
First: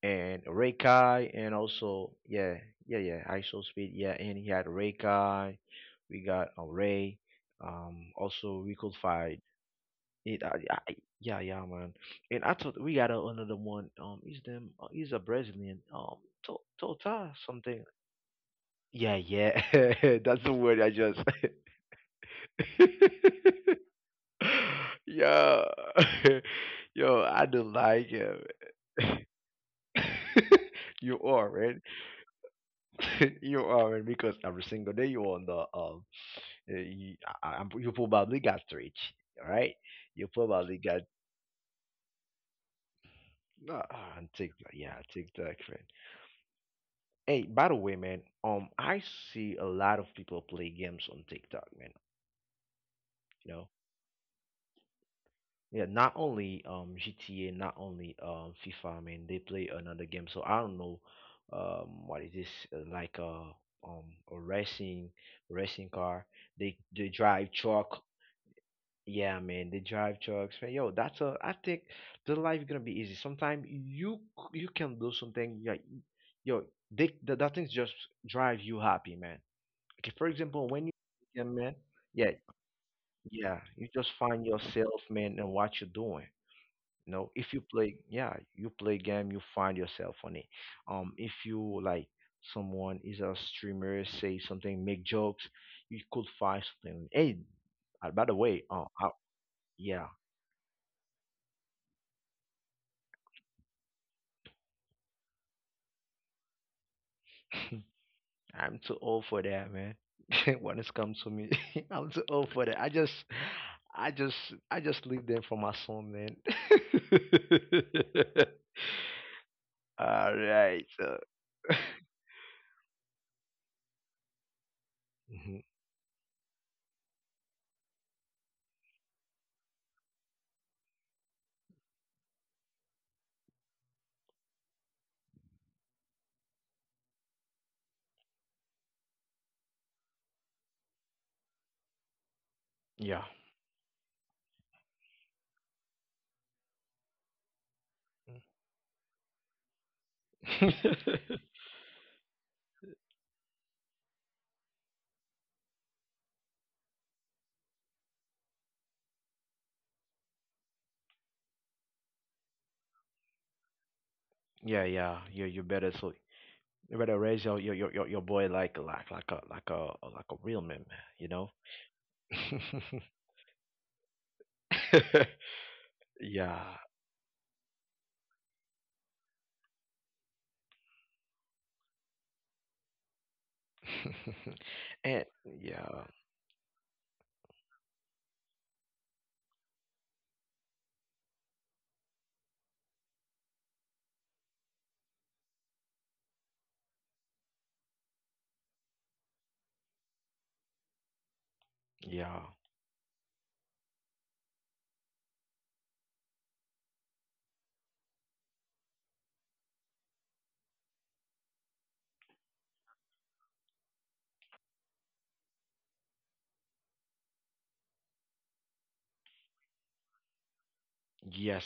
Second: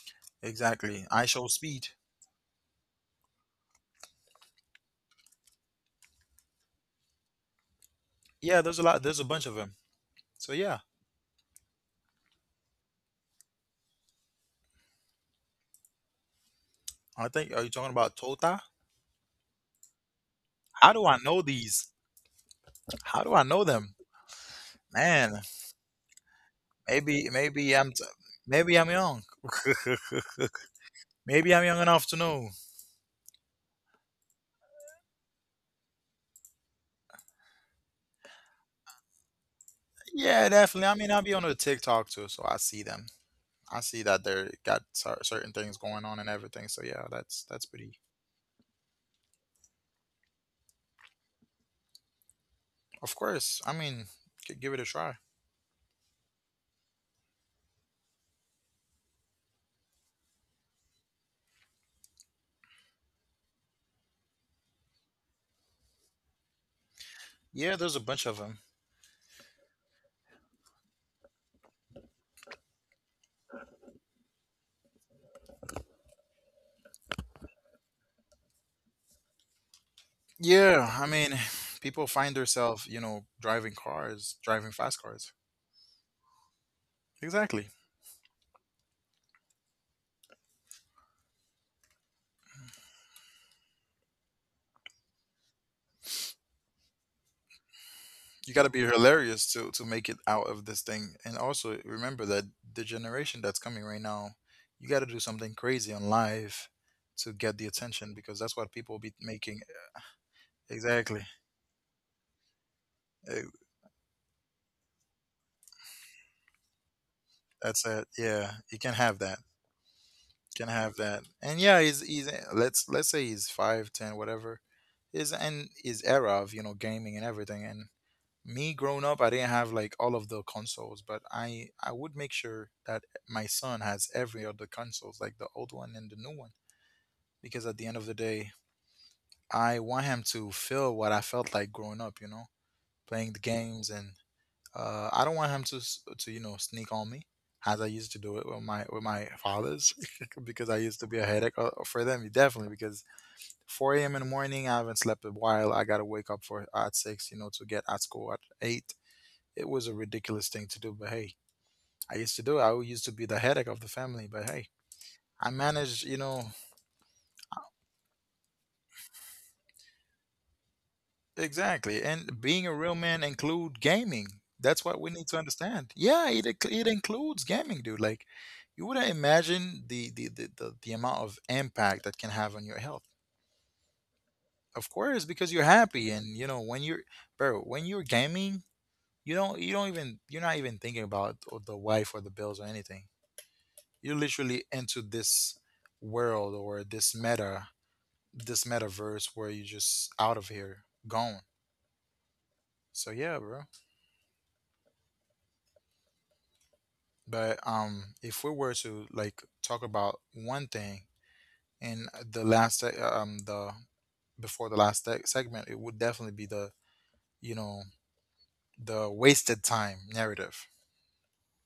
and Exactly. I Reikai, show and speed. also yeah, yeah, yeah, High Soul Speed, yeah, and he had Reikai. We got Ray. Um, also Yeah, we there's a could lot. There's a find bunch of them. it. So yeah, Yeah, yeah, man. And I thought we got another one. Um, is them he's a Brazilian. I Tota think. Are you something. talking about Tota? Yeah, yeah. That's the word I How do I just know these? How do I know them? Man, Yeah. Yo, maybe I do maybe like him. maybe I'm young. You are Maybe I'm right. young enough to know. You are right, because every single day you're on the uh, you, you probably got rich, right? You Yeah, probably definitely. got I mean, I'll be on the TikTok too, so I see them. uh, I see on that they TikTok, got yeah, TikTok certain friend. things going on and everything. So yeah, Hey, that's by the that's way, pretty. man, I see a lot of people play games on TikTok, man. Of You know, course. I mean, give it a try. yeah, not only GTA, not only FIFA, I mean they play another game. So I don't know what is this like um a racing racing car. They drive Yeah, truck. there's a bunch of them. Yeah, man, they drive trucks. Man, yo, that's a I think the life gonna be easy. Sometimes you can do something like yo, that things just drive you happy, man. Okay, for example, when you Yeah, I mean, yeah, man, people yeah, find themselves, you know, yeah, driving you just cars, find driving yourself, fast cars. man, and what you're doing. No, if you Exactly. play, yeah, you play game, you find yourself on it. If you like someone is a streamer, say something, make jokes, you could find something. Hey, by the You got way, to be I, hilarious to make yeah, it out of this thing. And also remember that the generation that's coming right now, you got to do something crazy on live to get the attention because that's what I'm too people be old for making. that, man. When it's come Exactly. to me, I'm too old for that. Eh, I just, I just leave them for my son, man. that's it. Yeah, you can have that. All Can right. have So. that. And yeah, he's let's say he's five, ten, whatever. His, Mhm. and his era of, you know, gaming and everything. And me growing up, I didn't have like all of the consoles, but I would make sure that my son has every other consoles, like the old one and the new one, because at the end of the day, I want him to feel what I felt like growing up. You know, Yeah. playing the games, and I don't want him to to, you know, sneak on me as I used to do it with my fathers, because I used to be a headache, for them, definitely, because 4 a.m. in the morning I haven't slept a while, I gotta wake up for at 6, you know, to get at school at 8. It was a ridiculous thing to do, but hey, I used to do it, I used to be the headache of the family, but hey, Yeah, yeah. I managed, you know. You better raise your boy like a like a real man, man, you know. Exactly. And being a real man include gaming. That's what we need to understand. Yeah, Yeah. it includes gaming, dude. Like, you wouldn't imagine the amount of impact that can have on your health. Of course, And because you're yeah, happy and, you know, when you're, bro, when you're gaming, you're not even thinking about the wife or the bills or anything. You're literally into this world, or this meta this metaverse where you're just out of here, gone. yeah. So yeah, bro. But if we were to, like, talk about one thing in the before the last segment, it would definitely be the, you know, the wasted time narrative. Yes.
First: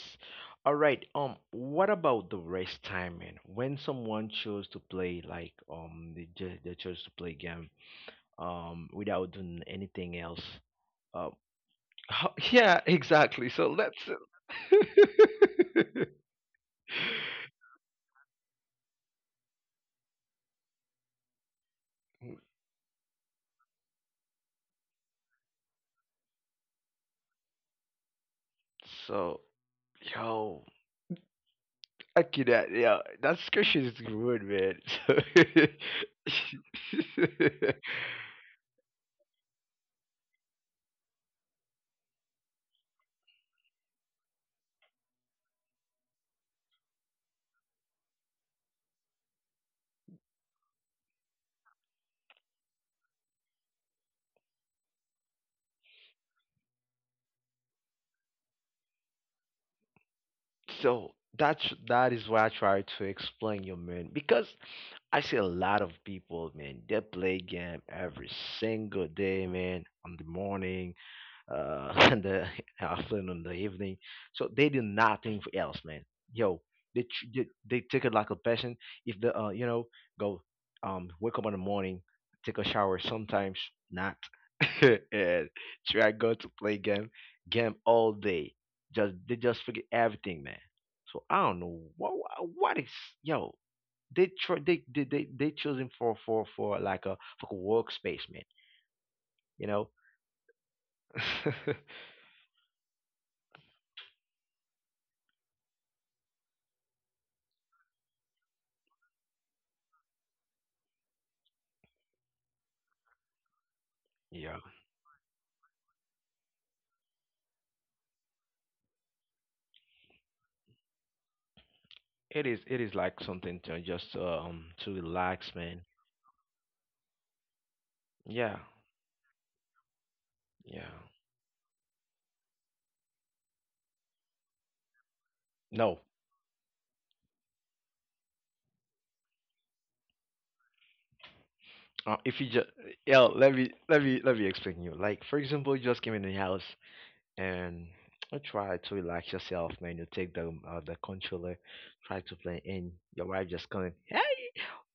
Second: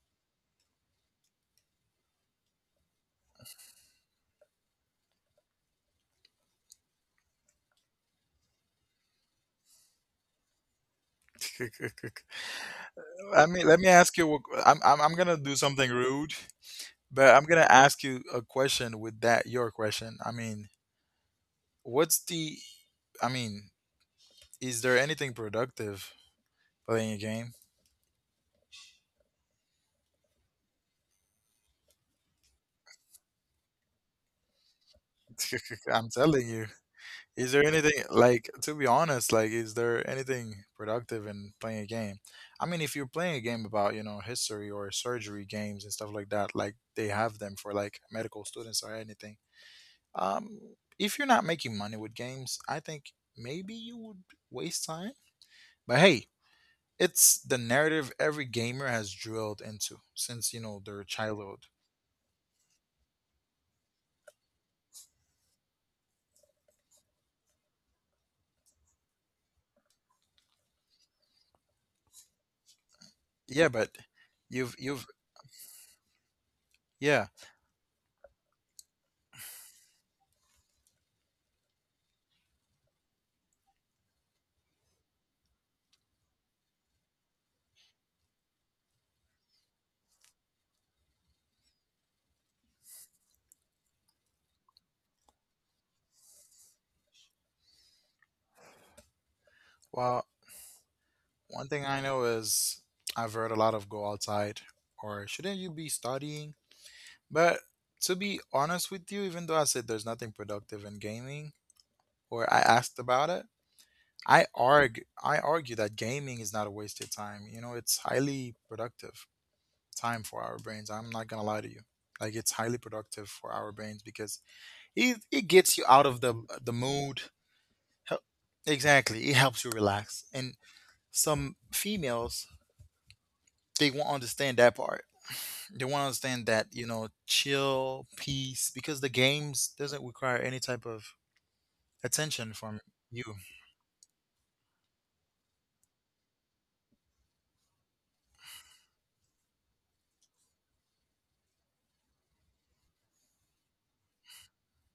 All right. What about the rest time, man? When someone chose to play, like, they chose to play game, without doing anything else. Um, how, yeah, exactly. I So mean, let me let's. ask you. I'm gonna do something rude, but I'm gonna ask you a question with that, your question. I mean, what's the? I mean, is there anything productive playing a game? So, yo, okay, that yeah, that discussion is good, man. I'm telling you. Is there anything like, to be honest, like, is there anything productive in playing a game? I mean, if you're playing a game about, you know, history or surgery games and stuff like that, like they have them for like medical students or anything. Um, if you're not making money with games, I think maybe you would waste time. But hey, it's the narrative every gamer has drilled into since, you know, So, their so childhood. that's that is why I try to explain you, man. Because I see a lot of people, man, they play game every single day, man, on the morning, in the afternoon, the Yeah, but evening. So they you've do you've nothing else, man. Yo, yeah. They take it like a passion. If the you know, go wake up in the morning, take a shower. Sometimes not, and try go to play game game all day. Just they just forget everything, man. So I don't know what is yo. They try they choosing for for like a for a workspace, man. You know. Well, one thing I know is I've heard a lot of "go outside" or "shouldn't you be studying?" But to be honest with you, even though I said there's nothing productive in gaming or I asked about it, I Yeah. argue I argue that gaming is not a wasted time. You know, it's highly productive time for our brains. I'm not gonna lie to you. Like, it's It highly is like productive for something our to brains just because um, to it relax, gets man. you out of the mood. Hel- Yeah, Exactly. It helps you relax. And yeah. some females, they won't understand that part. They No, want to understand that, you know, chill, peace, because the games doesn't require any type of if you attention just from yeah, you. Let me explain you. Like for example, you just came in the house and you try to relax yourself, man. You take the controller, try to play, and your wife just coming.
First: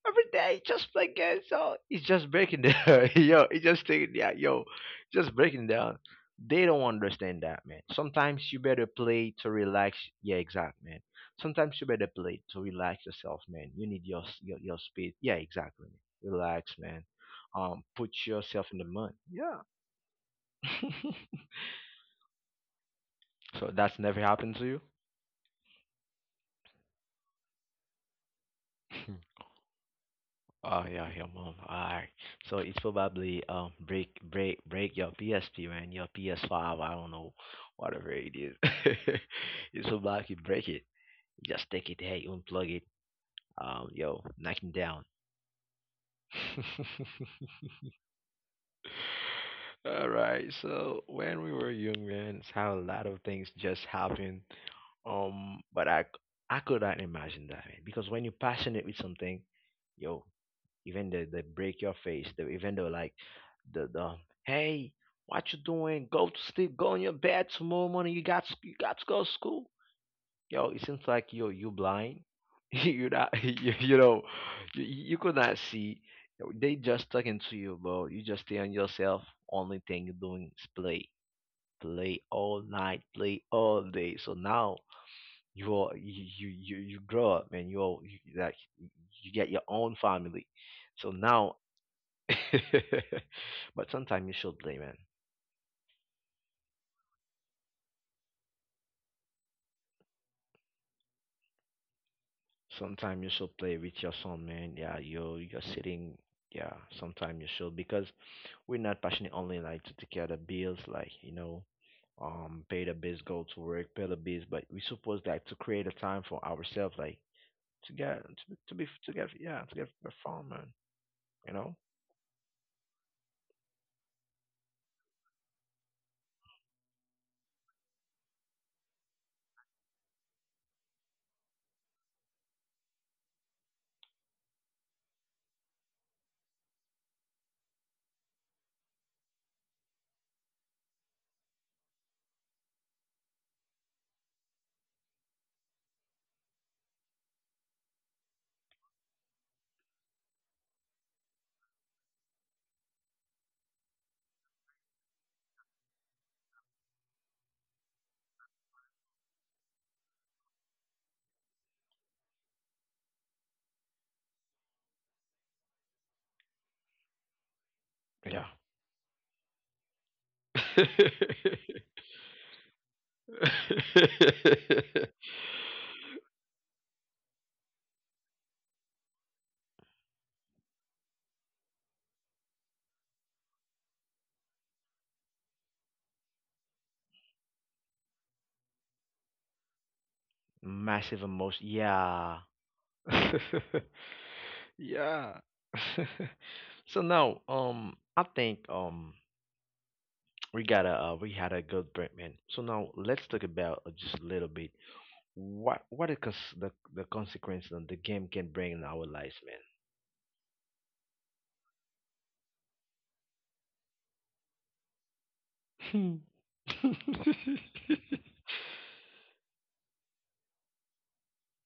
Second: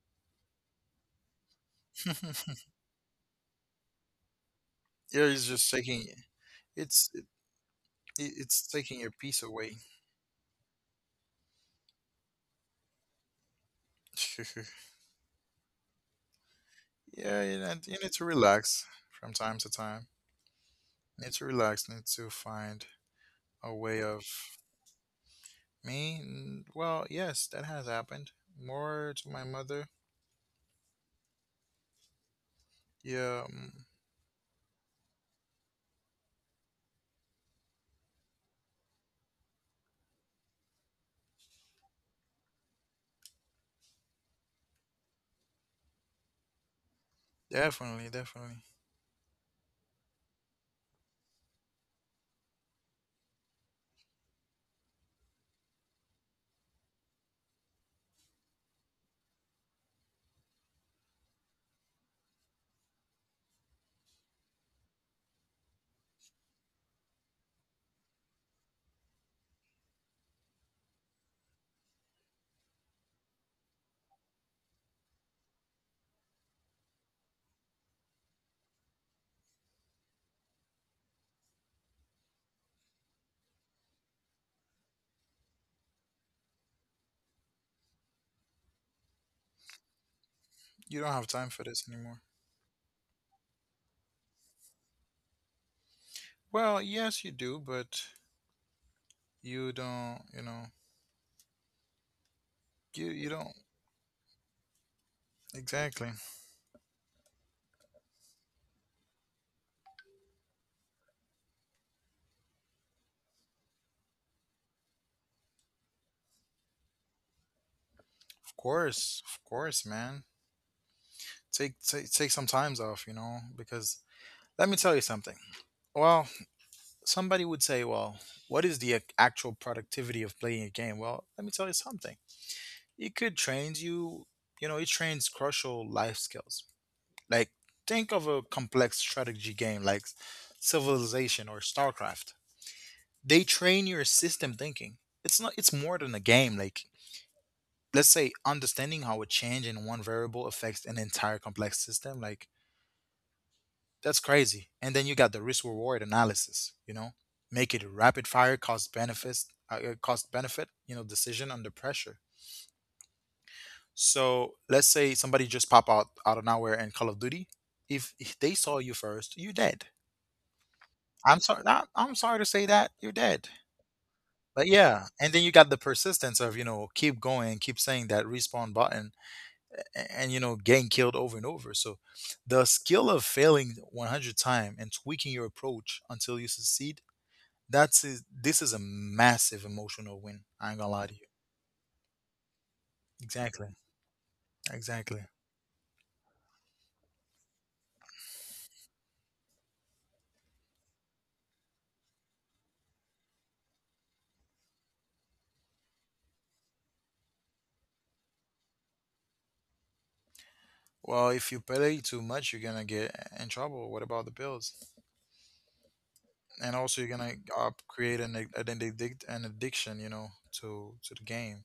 Every day just play games. So it's just Yeah, breaking down. Yo, it's just taking yeah, yo, just it's breaking just down. taking, They don't it's it, understand that, man. Sometimes you it's better taking your play peace to away. relax. Yeah, exact, man. Sometimes you better play to relax yourself, man. You need your speed. Yeah, exactly. Relax, man. Yeah, you know, you Put need to yourself in the relax mud. from Yeah. time to time. Need to relax, need to find So a that's way never of happened to you. me. Well, yes, that has happened more to my mother. Oh yeah, your mom. Alright. So it's yeah probably um, mm, break your PSP, man, your PS5, I don't know, whatever it is. It's probably you break it. Just take it, hey, unplug it. Um, yo, knock it down. definitely. Alright, so when we were young, man, it's how a lot of things just happened. Um, but I c- I could not imagine that, man. Because when you're passionate with something, yo, even the break your face, the even though like the hey, what you doing? Go to sleep, go in your bed. Tomorrow morning, you got to go to school. Yo, it seems like yo you blind. You not you know you could not see. They just talking to you, bro. You just stay on yourself. Only thing you're doing is play, play all night, play all day. So now you grow up, man, like you get your own family, You so don't have time now for this anymore. but sometimes you should play, man. Well, yes, you do, but you don't, you know, you Sometimes you you should don't. play with your son, man. Yeah, you you're Exactly. sitting yeah, sometimes you should, because we're not passionate only like to take care of the bills, like you know, um, pay the bills, go to work, pay the bills, but we supposed like to create a time for ourselves, like to get to, be- to be to get Of yeah, to get course, man. perform, man, you know. Take some times off, you know, because let me tell you something. Well, somebody would say, well, what is the actual productivity of playing a game? Well, let me tell you something. It could train you, you know, it trains crucial life skills. Like, think of a complex strategy game like Civilization or StarCraft. They train your system thinking. It's not, it's more than a game. Like, let's say understanding how a change in one variable affects an entire complex system, like, that's crazy. And then you got the risk reward analysis, you know, make it a rapid fire cost benefits, cost benefit, you know, decision under pressure. So let's say somebody just pop out out of nowhere in Call of Duty. If Yeah. they saw you first, you're dead. I'm sorry to say that, you're dead. But yeah, and then you got the persistence of, you know, keep going, keep saying that respawn button and, you know, getting killed over and over. So the skill of failing 100 times and tweaking your approach until you succeed, that's is this is a massive emotional win. I ain't gonna lie to you. Massive emotion. Yeah. Exactly. Exactly. Yeah. So now, I think we had a good break, man. So now let's talk about just a little bit what is cons- the consequence that the game can bring in our lives, Well, if you play too much, you're gonna get in trouble. What about the pills? man. And also, you're gonna create an, an addict an addiction, you know, to the game.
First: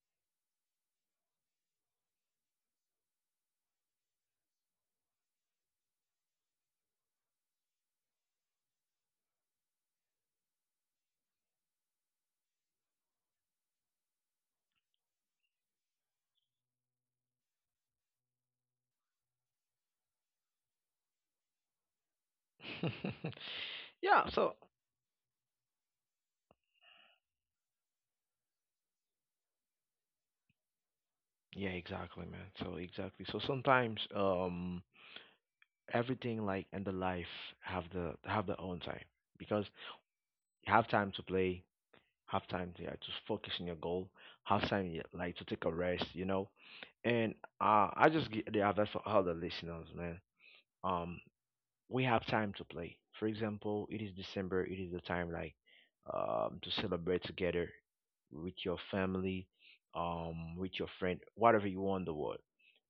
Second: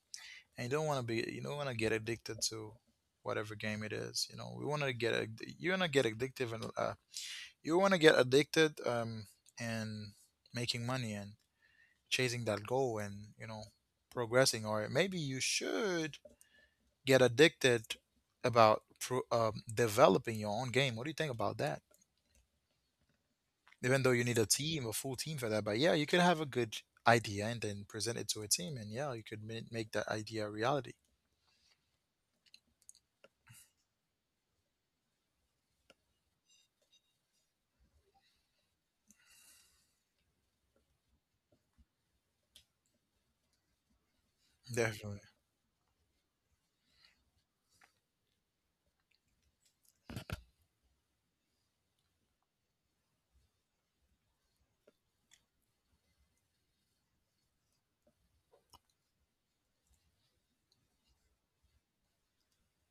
And you don't want to be, you don't want to get addicted to whatever game it is. You know, we want to get you want to get addictive and you want to get addicted, and making money and chasing that goal and, you know, progressing. Or maybe you should get addicted about developing your own game. What do you think about that? Even though you Yeah. need a So team, a full team for that, but yeah, you could have a good idea and then present it to a team, and yeah, you could make that idea a reality. yeah, exactly, man. So exactly. So sometimes, everything like in the life have their own time because you have time to play, have time to, yeah, to focus on your goal, have time, yeah, Definitely. like to take a rest, you know. And I just get the advice for all the listeners, man. Um we have time to play. For example, it is December, it is the time like to celebrate together with your family, with your friend, whatever you want in the world.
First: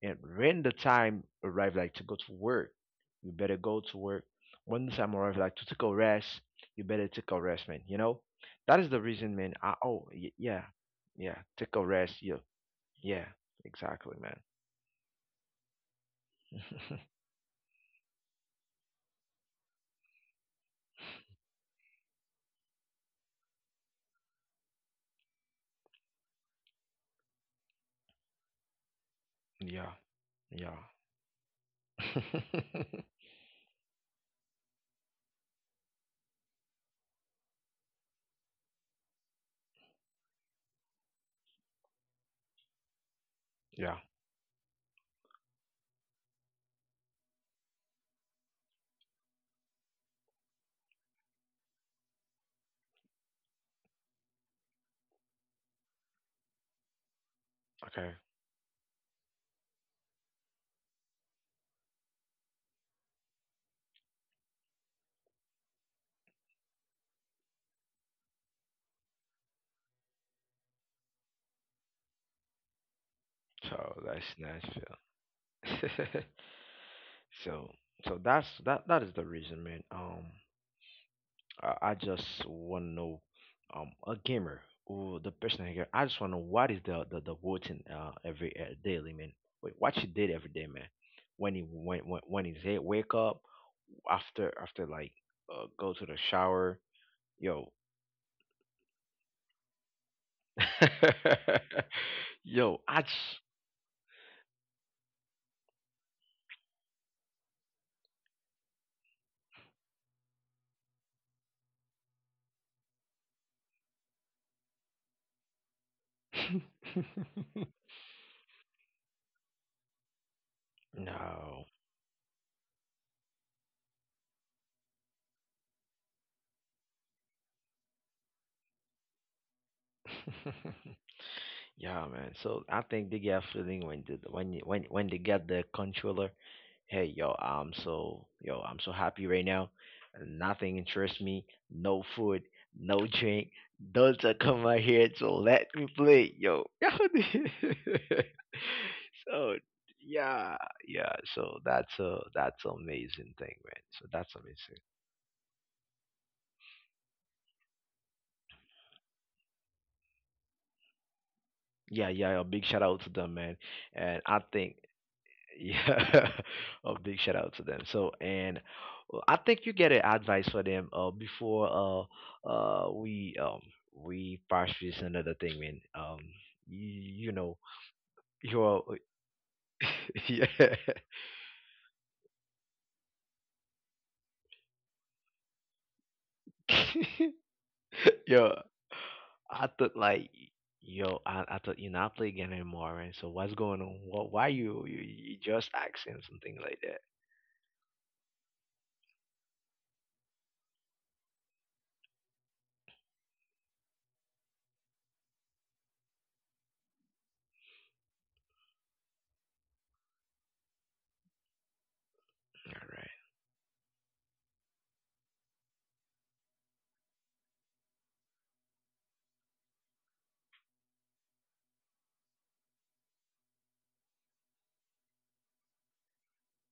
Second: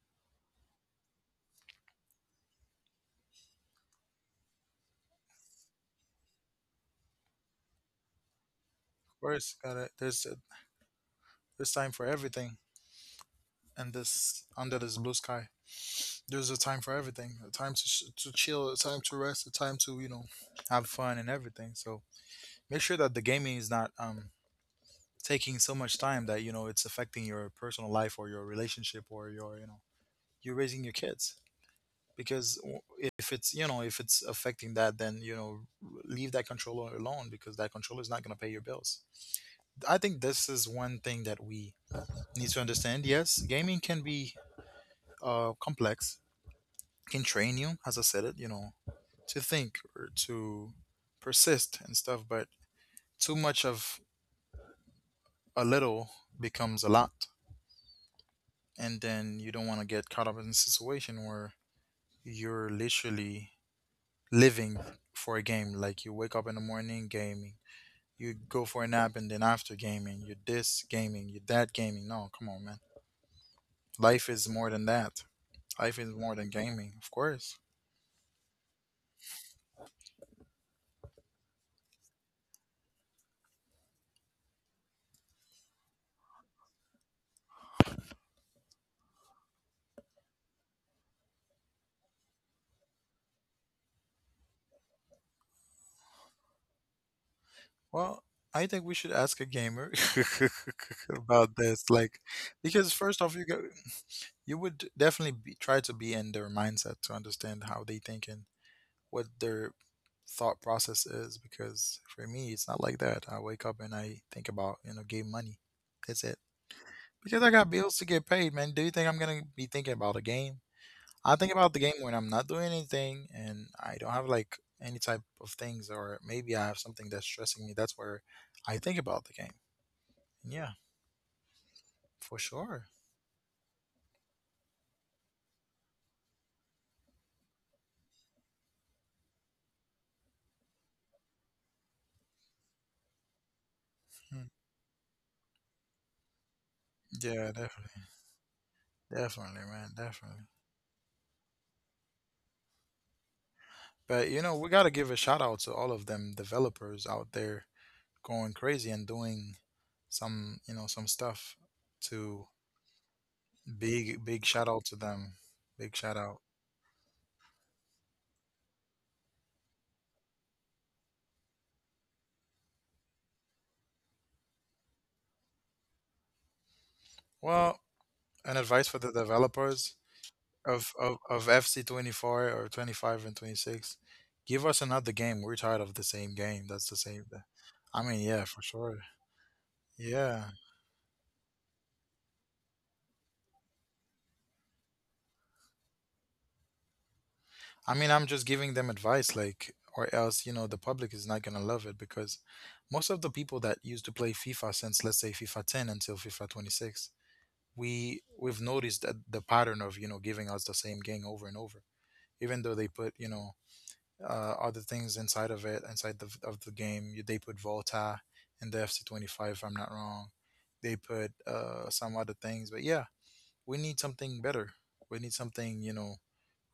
And when the time arrives, like to go to work, you better go to work. When the time arrives, like to take a rest, you better take a rest, man. You know, that is the Of reason, man. course. Gotta, Yeah, yeah, take there's a time for rest. Yeah, everything, yeah, and exactly, man. this under this blue sky. There's a time for everything. A time to to chill. A time to rest. A time to, you know, have fun and everything. So make sure that the gaming is not taking so much time that, you know, it's affecting your personal life or your relationship or your, you know, Yeah, you're yeah, raising your kids. Because w- if it's, you know, if it's affecting that, then you know, leave that controller alone, because that controller is not going to pay your bills. I think this is one thing that we need to understand. Yes, gaming yeah. can be complex, can train you, as I said it, you know, to think or to persist and stuff, but too much of a little becomes a lot. Okay. And then you don't want to get caught up in a situation where you're literally living for a game. Like, you wake up in the morning gaming, you go for a nap, and then after gaming, you're this gaming, you're that gaming. No, come on, man. So Life that's is more than Nashville. that. Life is more than gaming, of course. so so that that is the reason, man. I just want to know, a gamer or the person here. I just want to know what is the routine, every daily, man. Wait, what you did every day, man. When he's here, wake up after like go to the shower, yo, Well, I think we should ask a gamer about this, like, yo, because I first off, just you go, you would definitely be, try to be in their mindset to understand how they think and what their thought process is. Because for me, it's not like that. I wake up and I think about, you know, game money. That's it. Because I got bills to get paid, man. Do you think I'm gonna be thinking about a game? I think no. about the game when I'm not doing anything and I don't have like any type of things, or maybe I have something that's stressing me. That's where I think about the game. Yeah, Yeah, man. for So I sure. think they get a feeling when they get the controller. Hey, yo, I'm so, yo, I'm so happy right now. Nothing interests me. No food, no drink. Don't Mm. come out here. So let me play, yo. Yeah, definitely. so Definitely, man. Definitely. yeah, yeah. So that's a that's amazing thing, man. So But that's you know, we amazing. got to give a shout out to all of them developers out there going crazy and doing some, you know, some stuff. Yeah, yeah. A To big shout out to them, man. And Big, I big shout think, out to them. Big shout yeah, out. a big shout out to them. So and well, I think you get an advice for them before uh uh we um we pass this another thing, man. You know Well, an you're, advice for the developers yeah of FC24 or 25 and 26. Give us another game. We're tired of the same game. That's the same. I mean, yeah, yeah, for sure. I thought like, Yeah. yo, I thought you're not playing game anymore, man. So what's going on? What, why you just accent something like that? I mean, I'm just giving them advice, like, or else, you know, the public is not going to love it, because most of the people that used to play FIFA since, let's say, FIFA 10 until FIFA 26, we've noticed that the pattern of, you know, giving us the same game over and over, even though they All put, you know, other things inside of it, inside of the game. They put Volta in the FC 25, if I'm not wrong. They put some other things, but yeah, we need something better. We need something, you know,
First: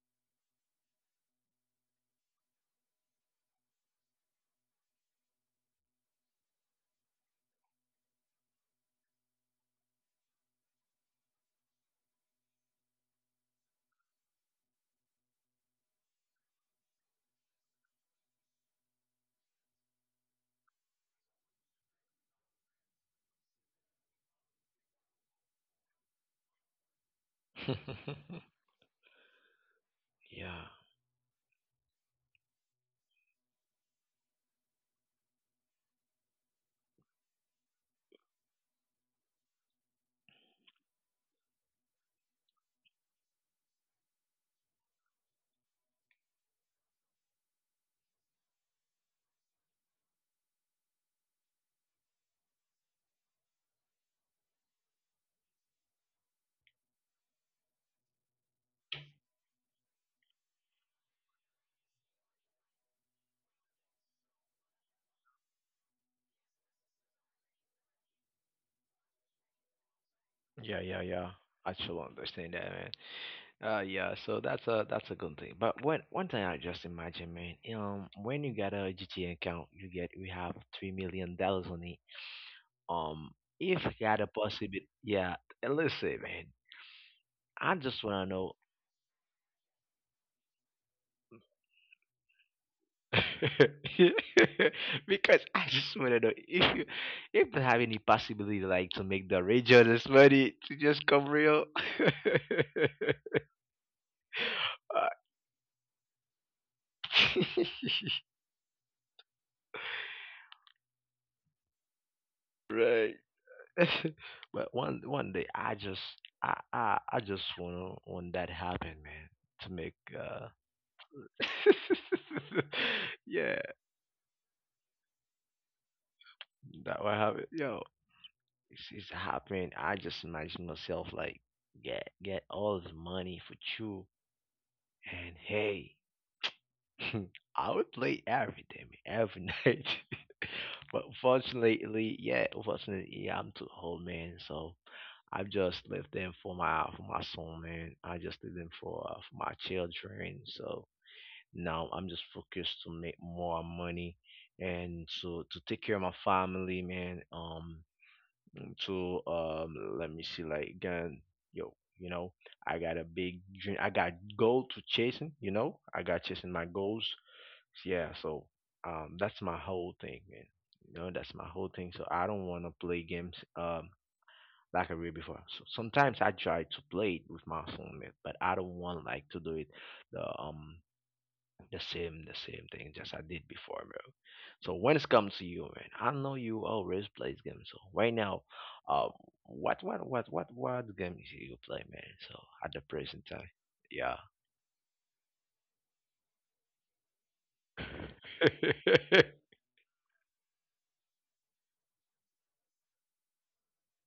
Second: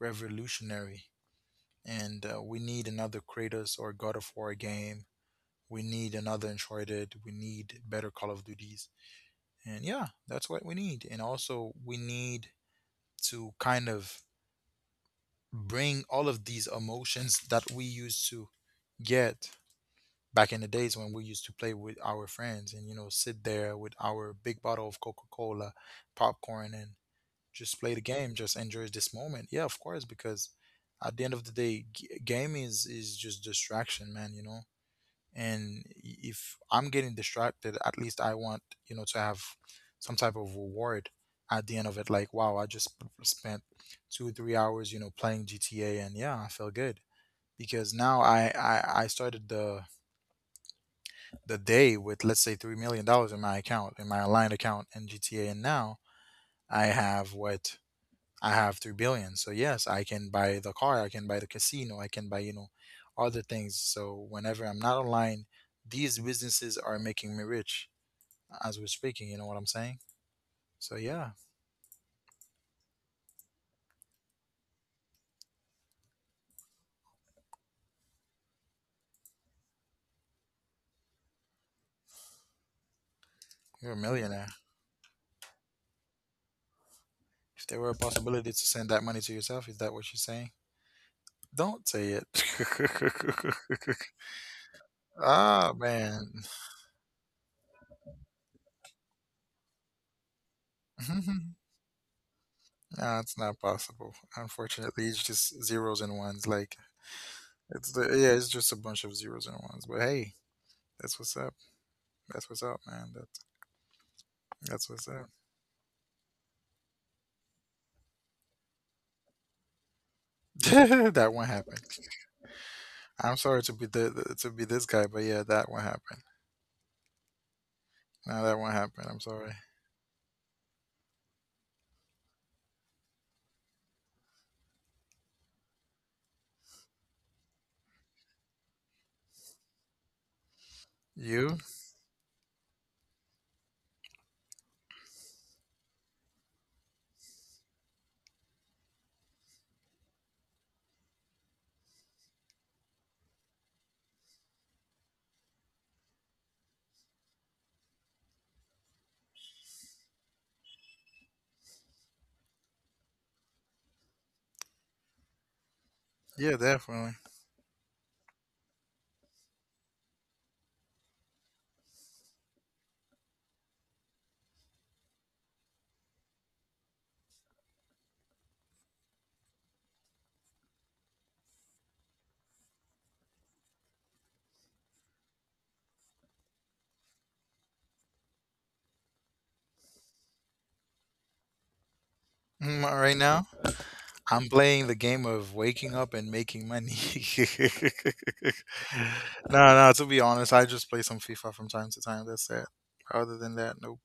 revolutionary, and we need another Kratos or God of War game. We need another Uncharted. We need better Call of Duties. And yeah, that's what we need. And also, we need to kind of bring all of these emotions that we used to get back in the days when we used to play with our friends and, you know, sit there with our big bottle of Coca Cola, popcorn, and right. just play the game, just enjoy this moment. Yeah, of course, because yeah, at the end of the day, gaming is just distraction, man, you know? And if I'm getting distracted, at least I want, you know, to have some type of reward at the end of it. Like, wow, I just spent 2 3 hours, you know, playing GTA, and yeah, I feel good. Because now I started the day with, let's say, $3 million in my account, in my aligned account in GTA, and now I have what, I have 3 billion. So yes, I can buy the car, I can buy the casino, I can buy, you know, other things. So whenever I'm not online, these businesses are making me rich as we're speaking, you know what I'm saying? yeah, So yeah, yeah, yeah, I should understand that, man. Yeah, so that's a good thing. But one thing I just imagine, man, when you get a GTA account, you get, we have $3 million on it. Um, if you're a you had a millionaire. possibility, yeah. And listen, man, If I there were a just wanna possibility know, to send that money to yourself, is that what you're saying? Don't say it. because I Ah, just wanna know man. if you have any possibility like to make the regional's money to just come No, real. it's not possible. Unfortunately, it's just zeros and ones. Like, Uh, it's the yeah, it's just a bunch of zeros and ones. But hey, that's what's up. That's what's up, right. man. That's but That's one what's up. one day I just, I just wanna want that happen, man. To make That one happened. I'm yeah, sorry to be to be this guy, but yeah, that one happened. that will happen. Yo, No, that one it's happened. I'm sorry. happening. I just imagine myself like get all the money for you and, hey, I would play every day, man, every night. but You? fortunately, yeah, unfortunately, yeah, I'm too old, man. So I just leave them for my son, man. I just leave them for my children. So now I'm just focused to make more money and to take care of my family, man. To let me see, like again, yo, you know, I got a big dream. I got goal to chasing, you know. I got chasing Yeah, my goals, definitely. yeah. So that's my whole thing, man. You know, that's my whole thing. So I don't want to play games like I did before. So sometimes I try to play it with my phone, man, but I don't want like to do it the um the same thing just I did before, bro. So when it comes to you, man, I know you always plays games. So right now, um, what what games you play, man? So at the Right present now, time, yeah. I'm playing the game of waking up and making money. No, no. To be honest, I just play some FIFA from time to time. That's it. Other than that, nope,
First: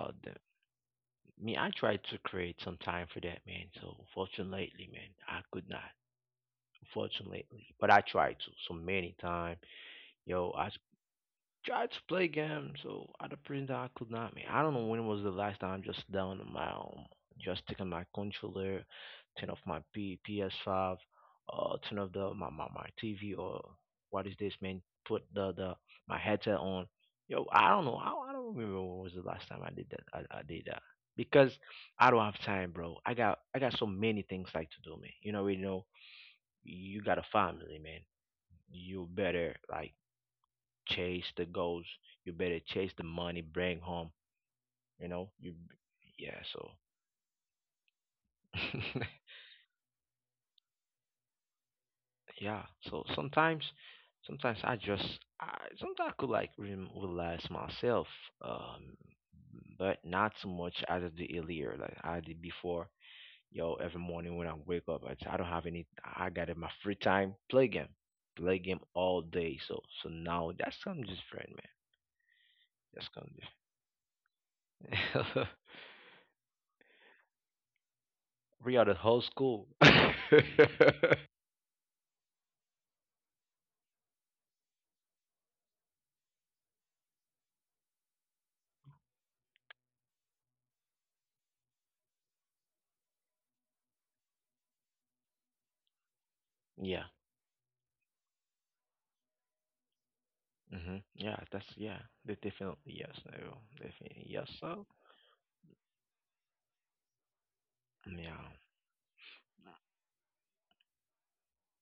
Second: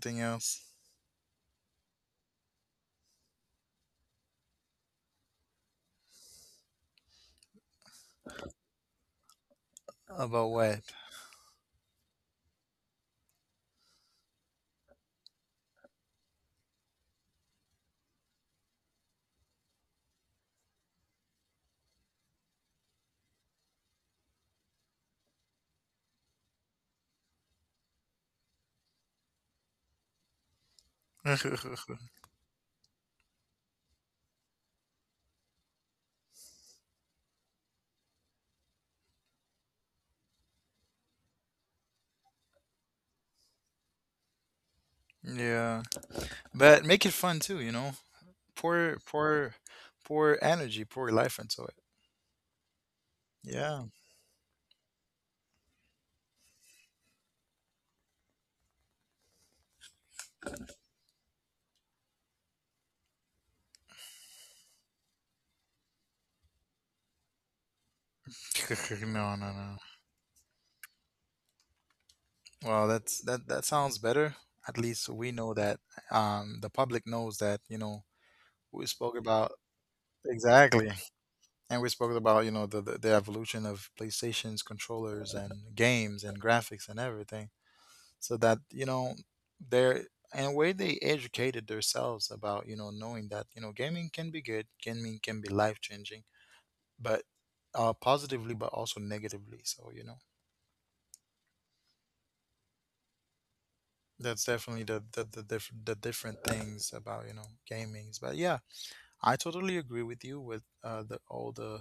Oh, else. me, I tried to create some time for that, man. So fortunately, man, I could not. Fortunately, but I tried to so many times. About Yo, I what? tried to play games, so at the present I could not. Man, I don't know when was the last time I just down on my own, just taking my controller, turn off my PS5, turn off my TV, or what is this, man? Put the my headset on. Yo, I don't know. I don't remember when was the last time I did that. I did that because I don't have time, bro. I got so many things like to do, man. You know, you know, you got a family, man. You better like chase the goals. You better chase the money, bring home. You know, you, Yeah, yeah. So but make it fun too. You know, pour pour energy, pour life into it. yeah. So sometimes, Yeah. sometimes I just, I sometimes I could like relax myself, um, but not so much as I did earlier, like I did before. Yo, every morning when I wake up, I don't have any. I got in my free time play game all No, no, day. no. So so now that's something different, man. Well, That's that's, something that that sounds better. At least we different. know that the public knows that, you know, We we are the spoke whole about, school. exactly. And we spoke about, you know, the evolution of PlayStation's controllers and games and graphics and everything. So that, you know, they're in a way they educated themselves about, you know, knowing that, you know, gaming can be good, gaming can be life changing, Yeah. but positively but also negatively. So, you know. Yeah, that's, yeah. Definitely yes. No. Definitely That's yes. definitely So the the different things about you know gamings. But yeah. yeah, I totally agree with you with the all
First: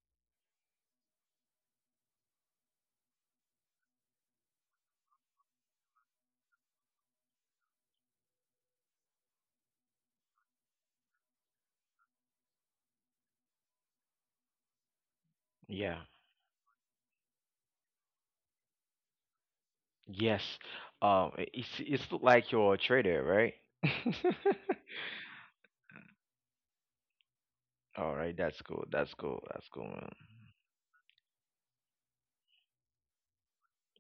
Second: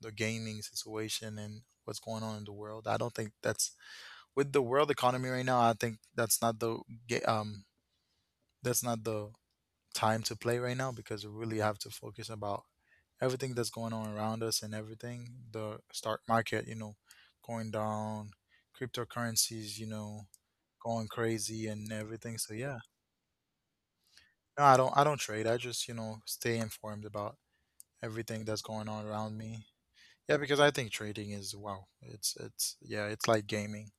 the gaming situation and what's going on in the world. I don't think that's with the world economy right now. I think that's not the ga- um that's not the time to play right now because we really have to focus about everything that's going on around us and everything. The Yeah. stock market, you know, going down, cryptocurrencies, you know, Yes. going Um, crazy it's and it's look everything. like So your yeah. trader, right? No, I don't. I don't trade. I just you know stay informed about All right, everything that's that's cool. going on That's around cool. me. That's cool, man. Yeah, because I think trading is wow. It's yeah. It's like gaming.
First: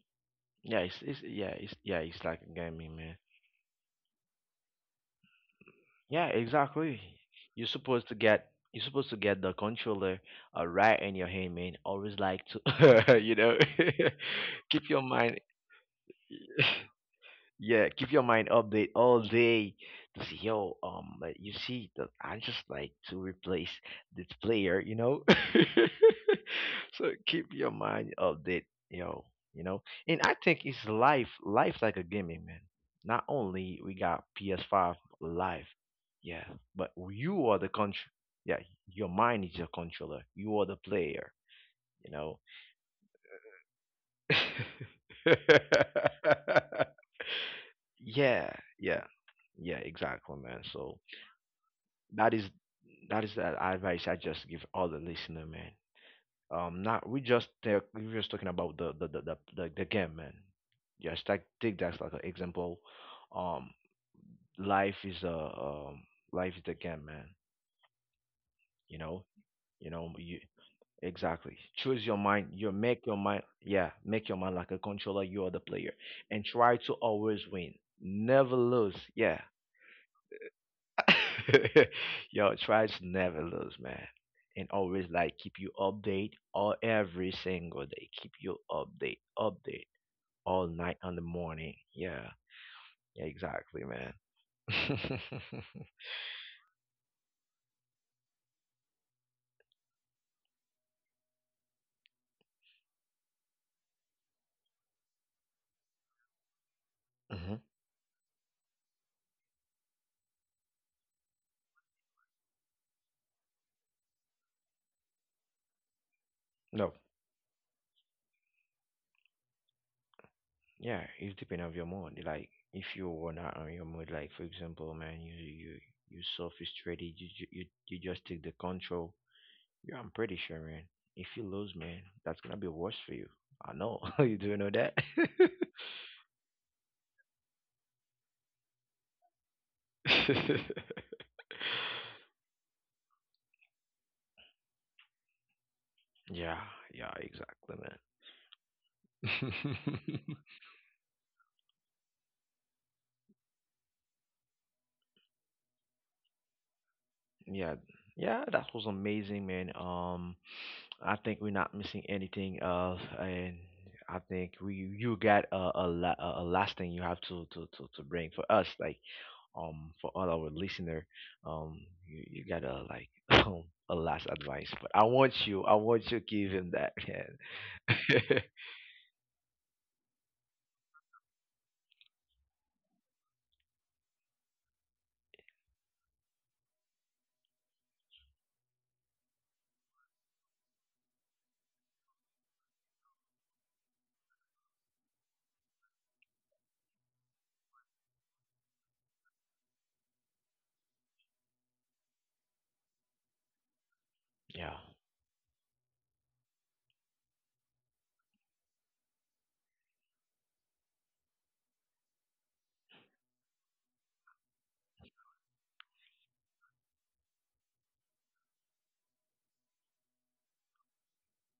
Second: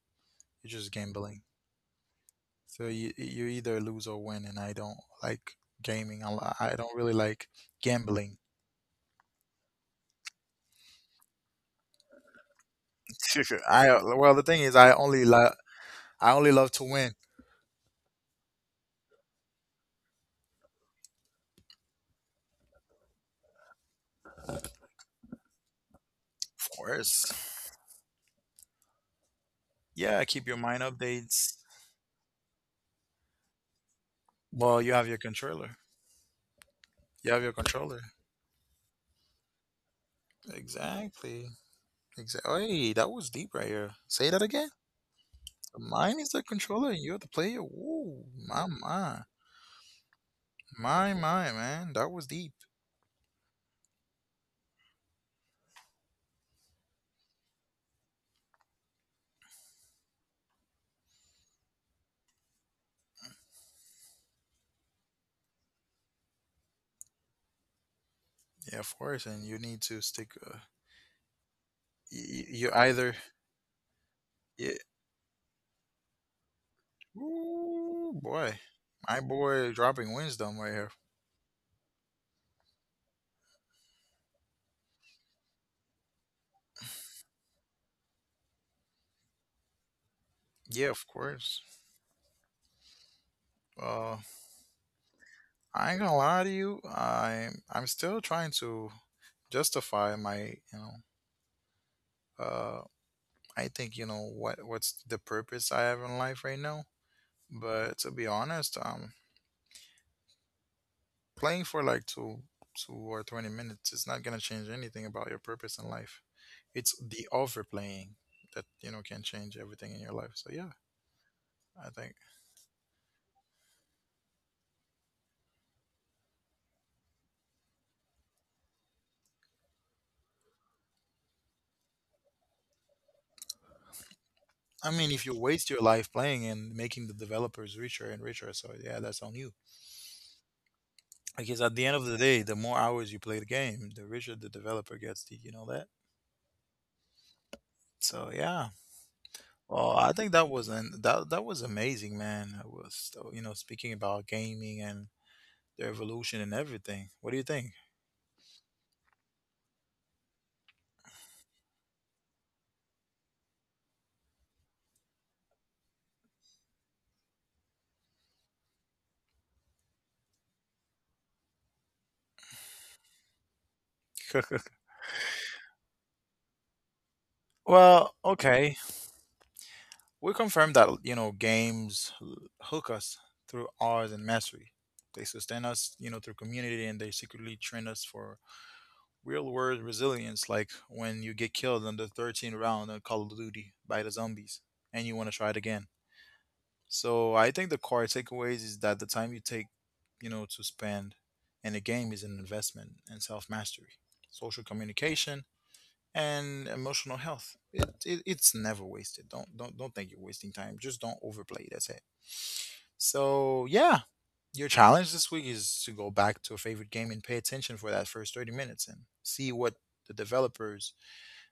It's Yeah, just it's, gambling. yeah, it's, yeah, it's like So gaming, you man. you either lose or win, and I don't like gaming. Yeah, I don't exactly. really like You're supposed to gambling. get, you're supposed to get the controller right in your hand, man. Always like to, you know, I, well the thing is keep your mind. I only love to win. Yeah, keep your mind update all day. To see, yo, like, you see, that I just like to replace this player, you know. Of so course. keep your mind update, yo, you know. And Yeah, I keep your think mind it's life, updates. life like a gaming, man. Not only we got Well, you PS5 have your live, controller. yeah, but You have you your are the control. controller. Yeah, your mind is your controller. You are the player, Exactly. you know. Exactly. Hey, that was deep right here. Say that again. Mine is the controller and you're the player. Ooh, Yeah, my, yeah, my, yeah, exactly, man. So my, my, man. That was that is deep. that is the advice I just give all the listener, man. Not we were just talking about the game, man. Just like take that as like an example. Um, life is a um life is the game, man. Yeah, of You course. know, And you need you to know stick. you exactly choose your You, mind. you You make either. your mind, yeah, make your mind like Yeah. a controller. You are the player, and try to always win, Ooh, never boy. lose. My Yeah. boy dropping wisdom right here. Yo, try to never lose, man. And always like keep you update all every single day. Keep you update, update all Yeah, night of on the course. morning. Yeah, yeah, exactly, man. Uh, I ain't gonna lie to you. I'm still trying to justify my, you know, uh, I think you know what what's the purpose I have in life right now. hmm But to be honest, playing for like two, two or 20 minutes is not going to change anything about your purpose in life. No, It's the overplaying that, you know, can change everything in your life. So, yeah, yeah, it's depending on your I think. mood. Like if you were not on your mood, like for example, man, you so frustrated, you ju- you just take the control. Yeah, I'm pretty sure, man. If you lose, man, that's gonna be worse for you. I know. you do know I that. mean, if you waste your life playing and making the developers richer and richer, so yeah, that's on you. Because at the end of the day, the more hours you play the game, the richer the developer gets. Did you know that? yeah, yeah, exactly, So yeah, well, I man. think that was an that that was amazing, man. I was you know speaking about gaming and the evolution and everything. What do you think? yeah, yeah, that was amazing, man. I think we're not missing anything else, and I think we you got a a last thing you have to, to bring for us, like for all our listener, um you got a like um a last advice, but I want you to give him that, man. Well, okay. We confirmed that, you know, hook us through ours and mastery. They sustain us, you know, through community and they secretly train us for real world resilience, like when you get killed on the 13th round of Call of Duty by the zombies and you want to try it again. So I think the core takeaways is that the time you take, you know, to spend in a game is an investment in self mastery, social yeah. communication, and emotional health. It's never wasted. Don't think you're wasting time. Just don't overplay. That's it. So yeah, your challenge this week is to go back to a favorite game and pay attention for that first 30 minutes and see what the developers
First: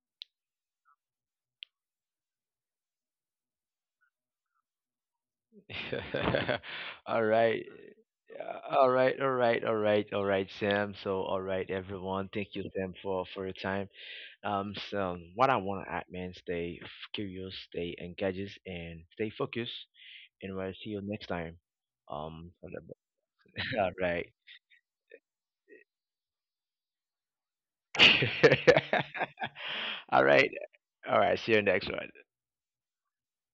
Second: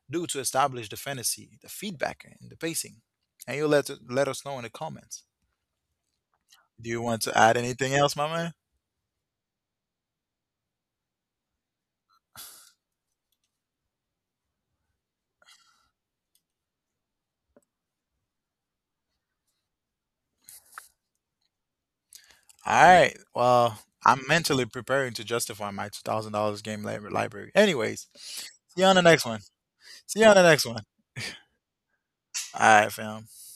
do to establish the fantasy, the feedback, and the pacing. And you let us know in the comments. Do you want all to add right. anything else, my man? Yeah, all right, all right, all right, all right, Sam. So, all right, everyone. Thank you, Sam, for your time. So what I want to add, man, stay curious, stay engaged, and stay focused. And we'll see you next time. All On right. the- Well, all I'm right, mentally preparing to justify my $2,000 library. Anyways, see you on the next one. See you all on the right, next one. all right. See you next one. All right, fam.